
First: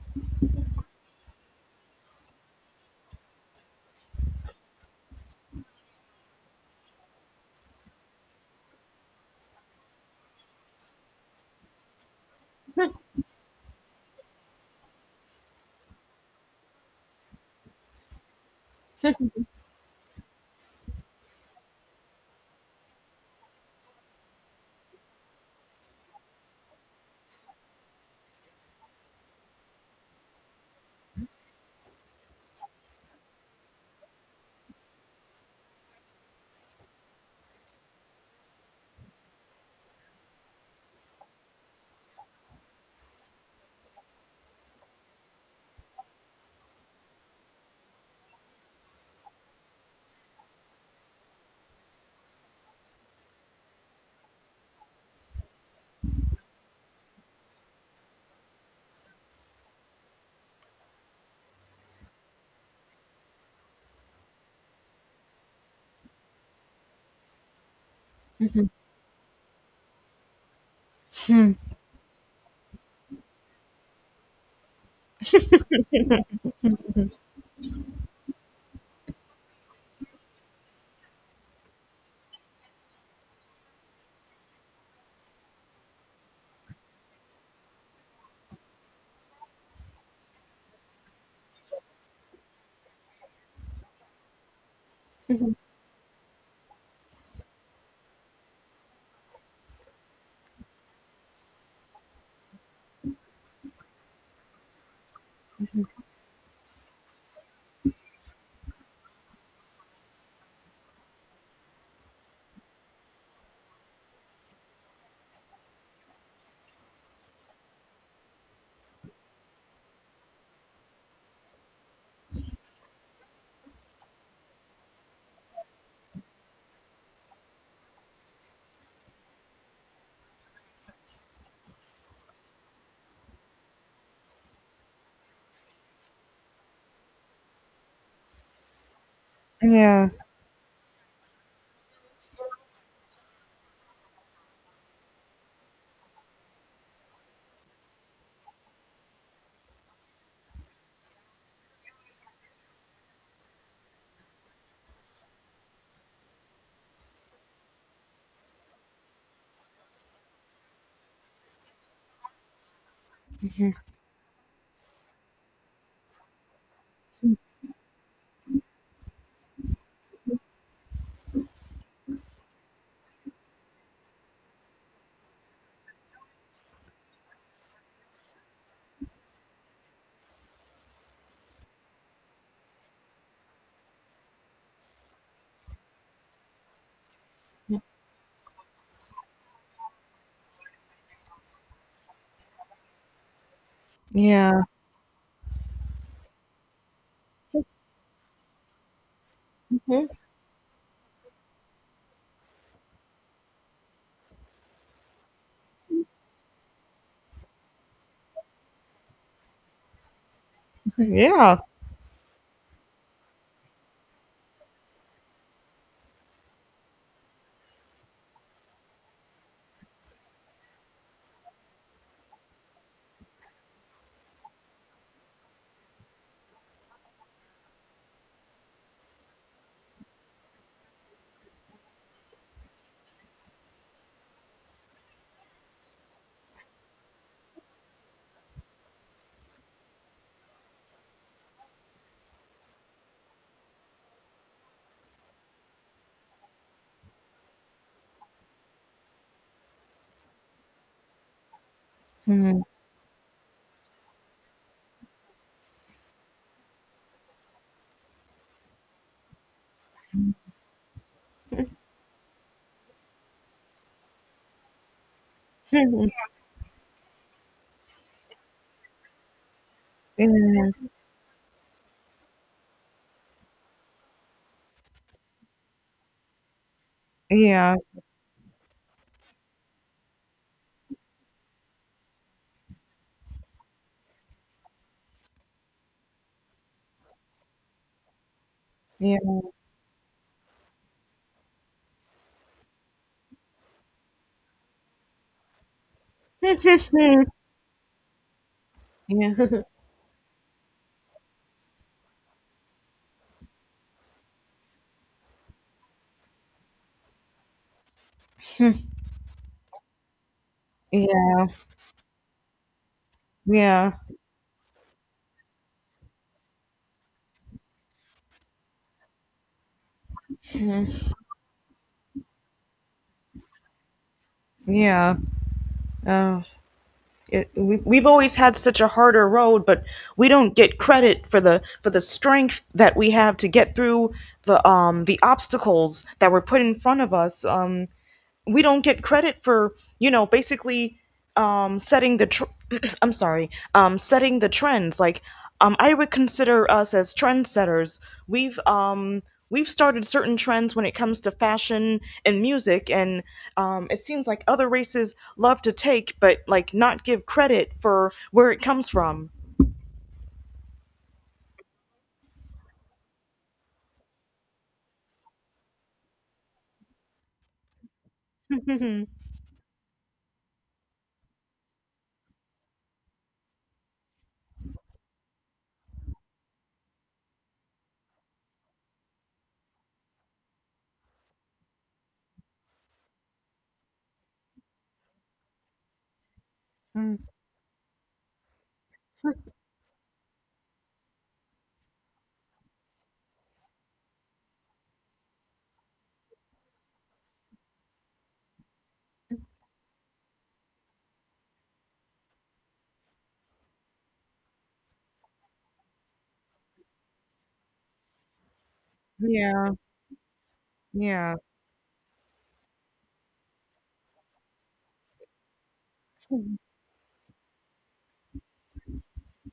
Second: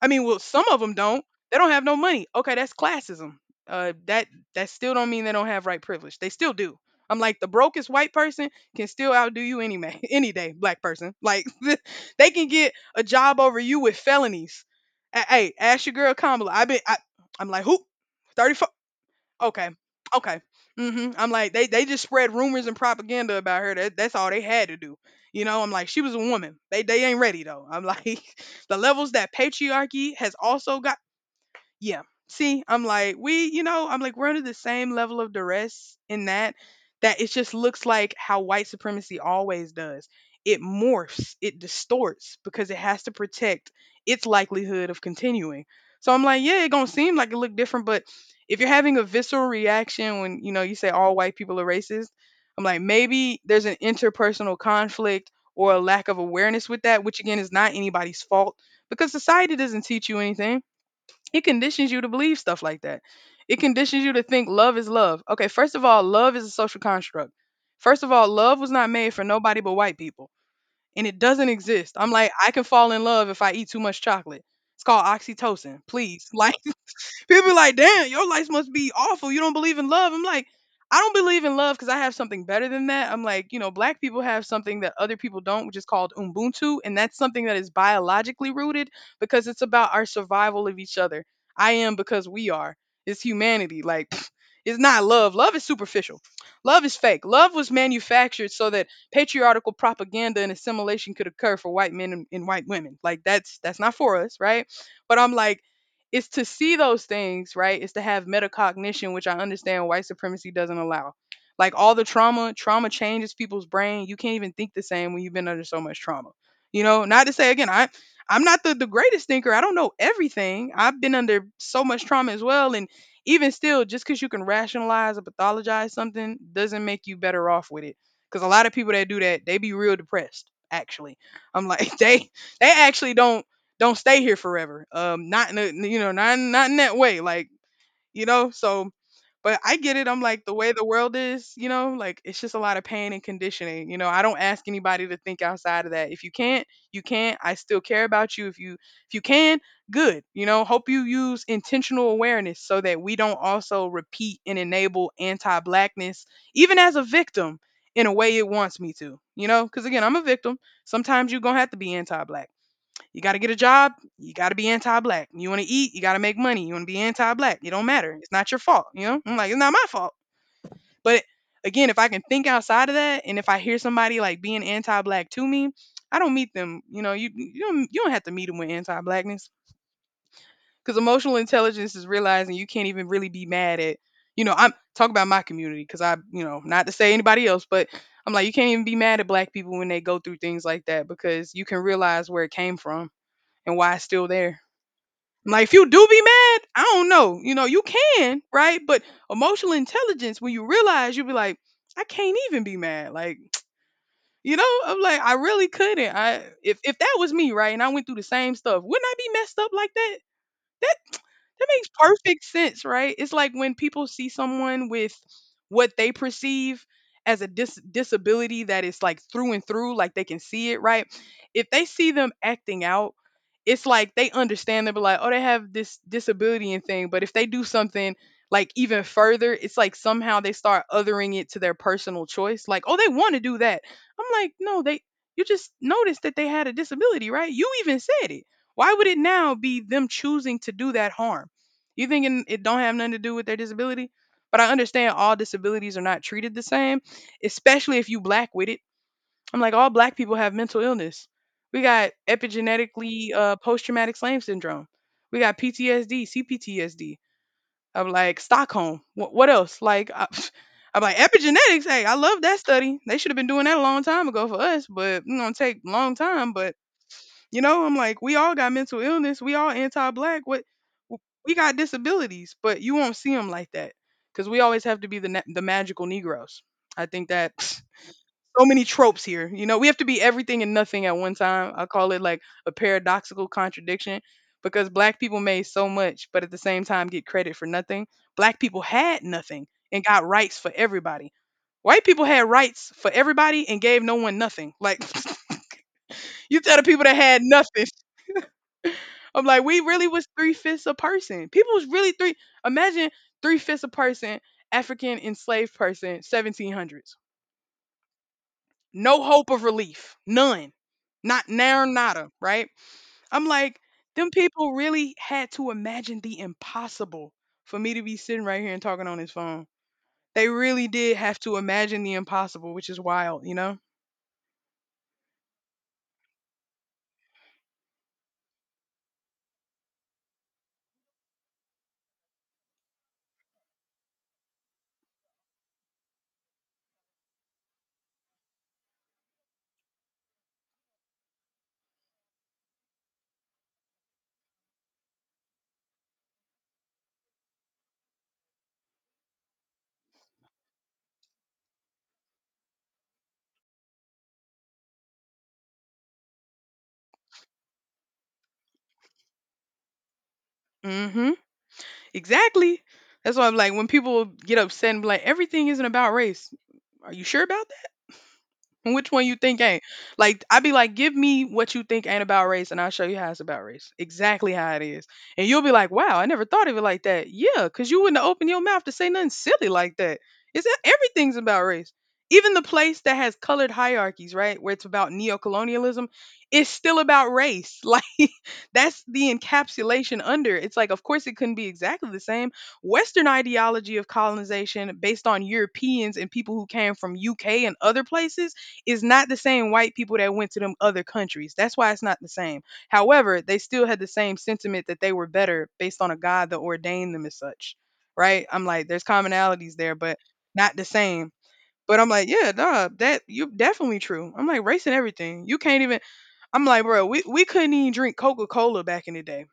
[SPEAKER 1] I mean, well, some of them don't. They don't have no money. Okay, that's classism. That that still don't mean they don't have right privilege. They still do. I'm like, the brokest white person can still outdo you any man, any day, black person. Like, they can get a job over you with felonies. A- Hey, ask your girl Kamala. I've been. I'm like, who? 34. Okay. Okay. Mhm. I'm like they just spread rumors and propaganda about her. That's all they had to do. You know, I'm like, she was a woman. They ain't ready though. I'm like, the levels that patriarchy has also got. Yeah. See, I'm like, we, you know, I'm like, we're under the same level of duress in that, that it just looks like how white supremacy always does. It morphs, it distorts because it has to protect its likelihood of continuing. So I'm like, yeah, it gonna seem like it look different, but if you're having a visceral reaction when, you know, you say all white people are racist, I'm like, maybe there's an interpersonal conflict or a lack of awareness with that, which again is not anybody's fault, because society doesn't teach you anything, it conditions you to believe stuff like that. It conditions you to think love is love. Okay, first of all, love is a social construct. First of all, love was not made for nobody but white people, and it doesn't exist. I'm like, I can fall in love if I eat too much chocolate. It's called oxytocin. Please, like, people be like, damn, your life must be awful. You don't believe in love. I'm like, I don't believe in love because I have something better than that. I'm like, you know, black people have something that other people don't, which is called Ubuntu. And that's something that is biologically rooted because it's about our survival of each other. I am because we are. It's humanity. Like, pfft, it's not love.
[SPEAKER 2] Mm-hmm.
[SPEAKER 1] Love is superficial. Love is fake. Love was manufactured so that patriarchal propaganda and assimilation could occur for white men and white women. Like that's not for us, right? But I'm like, is to see those things, right? Is to have metacognition, which I understand white supremacy doesn't allow. Like all the trauma, trauma changes people's brain. You can't even think the same when you've been under so much trauma. You know, not to say again, I'm not the, the greatest thinker. I don't know everything. I've been under so much trauma as well. And even still, just because you can rationalize or pathologize something doesn't make you better off with it. Because a lot of people that do that, they be real depressed, actually. I'm like, they actually don't stay here forever. Not in a, you know, not in that way, like, you know. So, but I get it.
[SPEAKER 2] Yeah.
[SPEAKER 1] I'm like, the way the world is, you know, like, it's just a lot of pain and conditioning. You know, I don't ask anybody to think outside of that. If you can't, you can't. I still care about you. If you can, good. You know, hope you use intentional awareness so that we don't also repeat and enable anti-blackness, even as a victim, in a way it wants me to. You know, because again, I'm a victim. Sometimes you're gonna have to be anti-black. You got to get a job. You got to be anti-black. You want to eat. You got to make money. You want to be anti-black. It don't matter. It's not your fault. You know, I'm like, it's not my fault. But again, if I can think outside of that, and if I hear somebody like being anti-black to me, I don't meet them. You know, you don't you don't have to meet them with anti-blackness because emotional intelligence is realizing you can't even really be mad at. You know, I'm talk about my community because I not to say anybody else, but I'm like you can't even be mad at black people when they go through things like that because you can realize where it came from and why it's still there.
[SPEAKER 2] Yeah.
[SPEAKER 1] Like if you do be mad, I don't know. You know, you can, right? But emotional intelligence, when you realize you be like, I can't even be mad. Like, you know, I'm like, I really couldn't. I If that was me, right, and I went through the same stuff, wouldn't I be messed up like that?
[SPEAKER 2] Yeah.
[SPEAKER 1] That makes perfect sense, right? It's like when people see someone with what they perceive as a disability that is like through and through, like they can see it, right? If they see them acting out, it's like they understand. They'll be like, oh, they have this disability and thing. But if they do something like even further, it's like somehow they start othering it to their personal choice. Like, oh, they want to do that. I'm like, no, they. You just noticed that they had a disability, right? You even said it, why would it now be them choosing to do that harm, you thinking it don't have nothing to do with their disability? But I understand all disabilities are not treated the same, especially if you black with it. I'm like, all black people have mental illness. We got
[SPEAKER 2] Mm-hmm.
[SPEAKER 1] epigenetically post-traumatic slave syndrome. We got PTSD, CPTSD. I'm like Stockholm. What else? Like, I, I'm like epigenetics. Hey, I love that study. They should have been doing that a long time ago for us, but you know, it take a long time. But you know, I'm like, we all got mental illness. We all anti-black. What w- we got disabilities, but you won't see them like that because we always have to be the the magical Negroes. I think that
[SPEAKER 2] Yeah.
[SPEAKER 1] so many tropes here. You know, we have to be everything and nothing at one time. I call it like a paradoxical contradiction because black people made so much, but at the same time get credit for nothing. Black people
[SPEAKER 2] Yeah.
[SPEAKER 1] had nothing and got rights for everybody. White people had rights for everybody and gave no one nothing. Like
[SPEAKER 2] Yeah.
[SPEAKER 1] you tell the people that had nothing. I'm like,
[SPEAKER 2] Yeah.
[SPEAKER 1] we really was three fifths a person. People was really three. Imagine three fifths a person, African enslaved person, 1700s. No hope of relief, none.
[SPEAKER 2] Yeah.
[SPEAKER 1] Not now, nada. Right? I'm like,
[SPEAKER 2] Yeah.
[SPEAKER 1] them people really had to imagine the impossible for me to be sitting right here and talking on this phone. They
[SPEAKER 2] Mhm.
[SPEAKER 1] really did have to imagine the impossible, which is wild, you know?
[SPEAKER 2] Yeah. Uh, It, we've always had such a harder road, but we don't get credit for the strength that we have to get through the obstacles that were put in front of us. We don't get credit for you know basically setting the tr- I'm sorry, setting the trends. I would consider us as trendsetters. we've um we've started certain trends when it comes to fashion and music, and it seems like other races love to take but like not give credit for where it comes from.
[SPEAKER 1] Mm-hmm. Exactly. That's why I'm like, when people get upset and be like, everything isn't about race. Are you sure about. Which one you think ain't? Like I'd be like, give me what you think ain't about race, and I'll show you how it's about race. Exactly how it is. And you'll be like, wow, I never thought of it like that. Yeah, because you wouldn't open your mouth to say nothing silly like that. It's e, everything's about race. Even the place that has colored hierarchies, right? Where it's about neo-colonialism, it's still
[SPEAKER 2] Mm,
[SPEAKER 1] about race. Like that's the encapsulation under. It's like, of course, it couldn't be exactly the same. Western ideology of colonization based on Europeans and people who came from UK and other places is not the same white people that went to them other countries. That's why it's not the same. However, they still had the same sentiment that they were better based on a God that ordained them as such. Right? I'm like, there's
[SPEAKER 2] yeah.
[SPEAKER 1] commonalities there, but not the same.
[SPEAKER 2] Yeah.
[SPEAKER 1] But I'm like, yeah, nah, that you definitely true. I'm like, race and everything. You can't even I'm like, bro, we couldn't even drink Coca Cola back in the day.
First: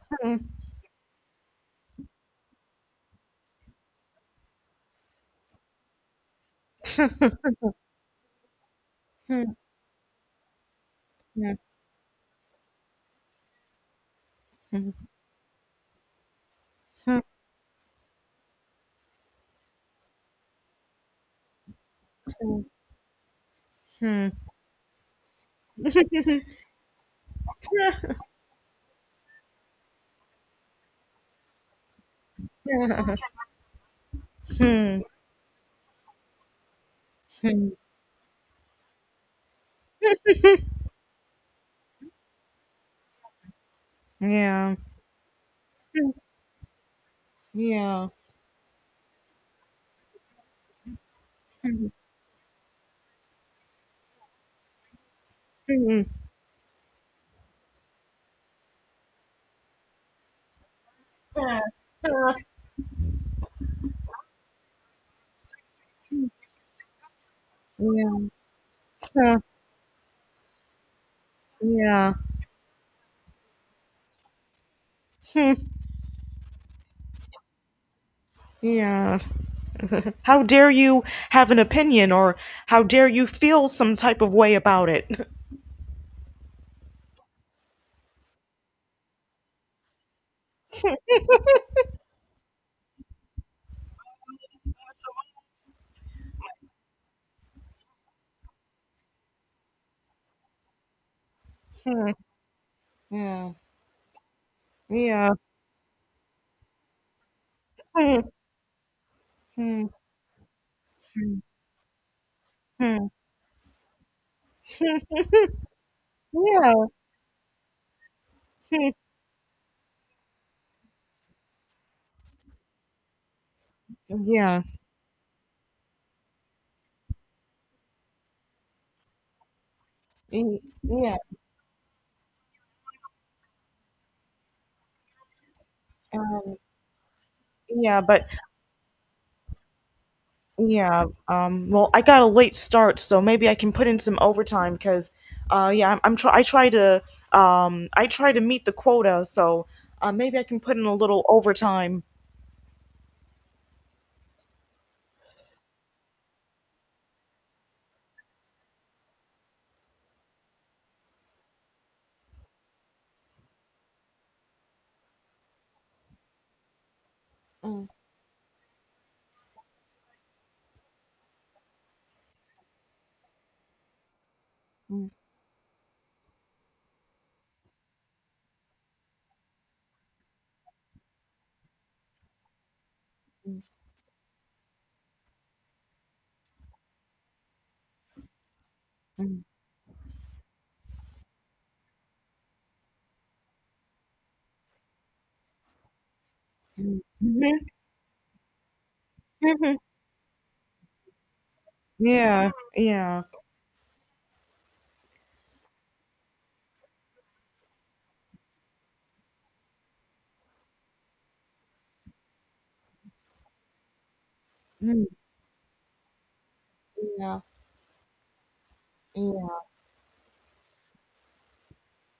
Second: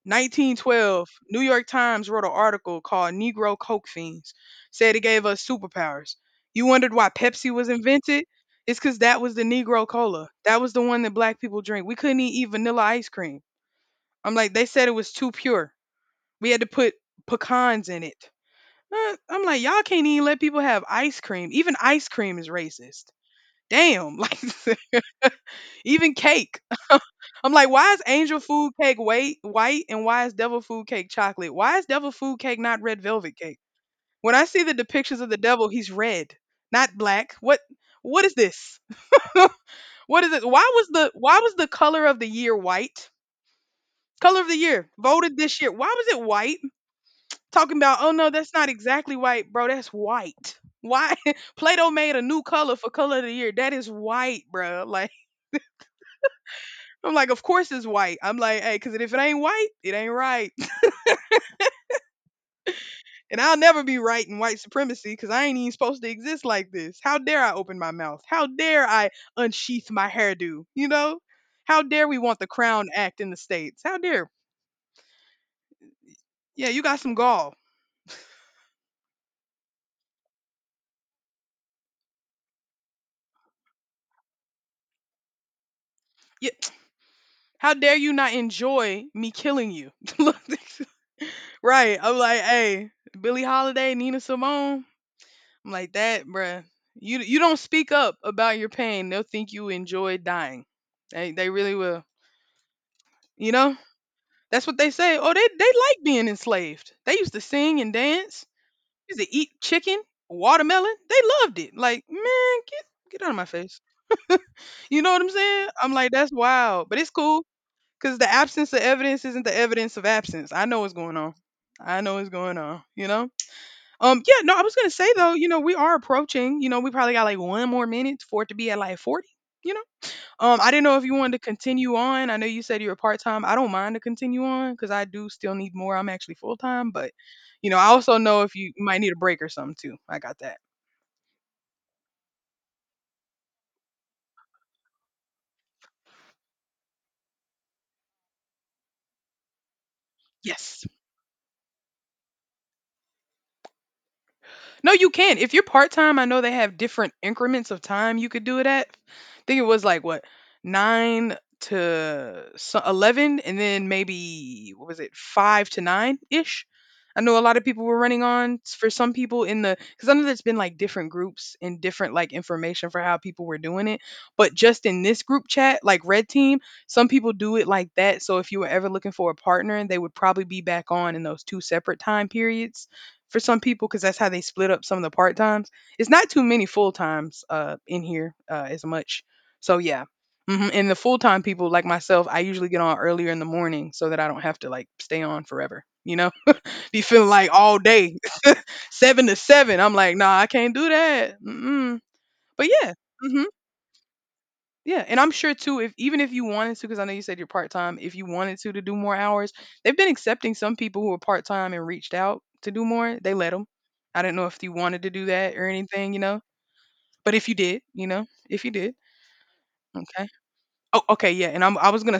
[SPEAKER 1] 1912, New York Times wrote an article called Negro Coke Fiends, said it gave us superpowers. You wondered why Pepsi was invented? It's because that was the Negro Cola. That was the one that black
[SPEAKER 2] Mm,
[SPEAKER 1] people drink. We couldn't even eat vanilla ice cream. I'm like, they said
[SPEAKER 2] mm,
[SPEAKER 1] it was too pure. We had to put
[SPEAKER 2] mm,
[SPEAKER 1] pecans in it. I'm like, y'all can't even let people have ice cream. Even ice cream is racist. Damn, like
[SPEAKER 2] mm,
[SPEAKER 1] even cake. I'm like, why is angel food cake white, white, and why is devil food cake chocolate? Why is devil food cake not red velvet cake? When I see the
[SPEAKER 2] mm,
[SPEAKER 1] depictions of the devil, he's red, not black. What?
[SPEAKER 2] mm.
[SPEAKER 1] What is this? What is it? Why was the color of the year white? Color of the
[SPEAKER 2] Yeah.
[SPEAKER 1] year voted this year. Why was it white? Talking about,
[SPEAKER 2] Yeah.
[SPEAKER 1] oh no, that's not exactly white, bro. That's white. Why? Plato made a new color for color of the year. That is white, bro. Like
[SPEAKER 2] Mhm.
[SPEAKER 1] I'm like, of course it's white. I'm like, hey, because if it ain't white, it ain't right. And I'll never be right in white supremacy because I ain't even supposed to exist like this. How dare I open my mouth?
[SPEAKER 2] Yeah.
[SPEAKER 1] How dare I unsheath my hairdo? You know? How dare
[SPEAKER 2] Yeah.
[SPEAKER 1] we want the Crown Act in the States? How dare? Yeah, you got some gall.
[SPEAKER 2] Yeah. How dare you have an opinion, or how dare you feel some type of way about it?
[SPEAKER 1] Yeah. How dare you not enjoy me killing you? Look, right. I'm like, hey, Billie Holiday, Nina Simone. I'm like, that, bruh. You don't speak up about your pain, they'll think you enjoy dying. They really will. You
[SPEAKER 2] Yeah.
[SPEAKER 1] know? That's what they say.
[SPEAKER 2] Yeah.
[SPEAKER 1] Oh, they like being enslaved. They used to sing and
[SPEAKER 2] Hmm,
[SPEAKER 1] dance. Used to eat
[SPEAKER 2] hmm,
[SPEAKER 1] chicken, watermelon. They loved it. Like, man, get
[SPEAKER 2] hmm.
[SPEAKER 1] get out of my face. You know what I'm saying? I'm like, that's wild,
[SPEAKER 2] Yeah.
[SPEAKER 1] but it's cool because the absence of evidence isn't the evidence of absence. I know what's going on. I know what's going on. You know. Yeah. No, I
[SPEAKER 2] Yeah.
[SPEAKER 1] was gonna say though. You know, we are approaching. You know, we probably got like one more minute for it to be at like 40. You know. I didn't know if you
[SPEAKER 2] Yeah.
[SPEAKER 1] wanted to continue on. I know you said you were part time. I don't mind to continue on because I do still need more. I'm actually full time, but you know, I
[SPEAKER 2] Yeah,
[SPEAKER 1] also
[SPEAKER 2] but
[SPEAKER 1] know if you might need a break or something too. I got that.
[SPEAKER 2] yeah, well, I got a late start, so maybe I can put in some overtime cuz yeah, I try to meet the quota, so maybe I can put in
[SPEAKER 1] Yes.
[SPEAKER 2] a little overtime.
[SPEAKER 1] No, you can. If you're part time, I know they have different increments of time you could do it at. I think it was like what 9 to 11, and then maybe what was it 5 to 9 ish. I know a lot of people were running on for some people in the because I know there's been like different groups and different like information for how people were doing it, but just in this group chat, like Red Team, some people do it like that. So if you were ever looking for a partner, they would probably be back on in those two separate time periods for some people because that's how they split up some of the part times. It's not too many full times in here as much. So yeah, hmm, and the full time people like myself, I usually get on earlier in the morning so that I don't have to like stay on forever. You know, be feeling like
[SPEAKER 2] Mhm.
[SPEAKER 1] all day seven to
[SPEAKER 2] Mhm.
[SPEAKER 1] seven. I'm like, nah, I can't do that. Mm-mm.
[SPEAKER 2] Yeah.
[SPEAKER 1] But yeah.
[SPEAKER 2] Yeah.
[SPEAKER 1] Mm-hmm. Yeah, and I'm sure too, if even if you wanted to, because I know you said you're part time, if you wanted to do more hours, they've been accepting some people who are part time and reached out to do more. They let them. I didn't know if you wanted
[SPEAKER 2] Mm-hmm.
[SPEAKER 1] to do that or anything, you know. But
[SPEAKER 2] Yeah.
[SPEAKER 1] if you did, you know, if you did, okay. Oh, okay, yeah. And I was gonna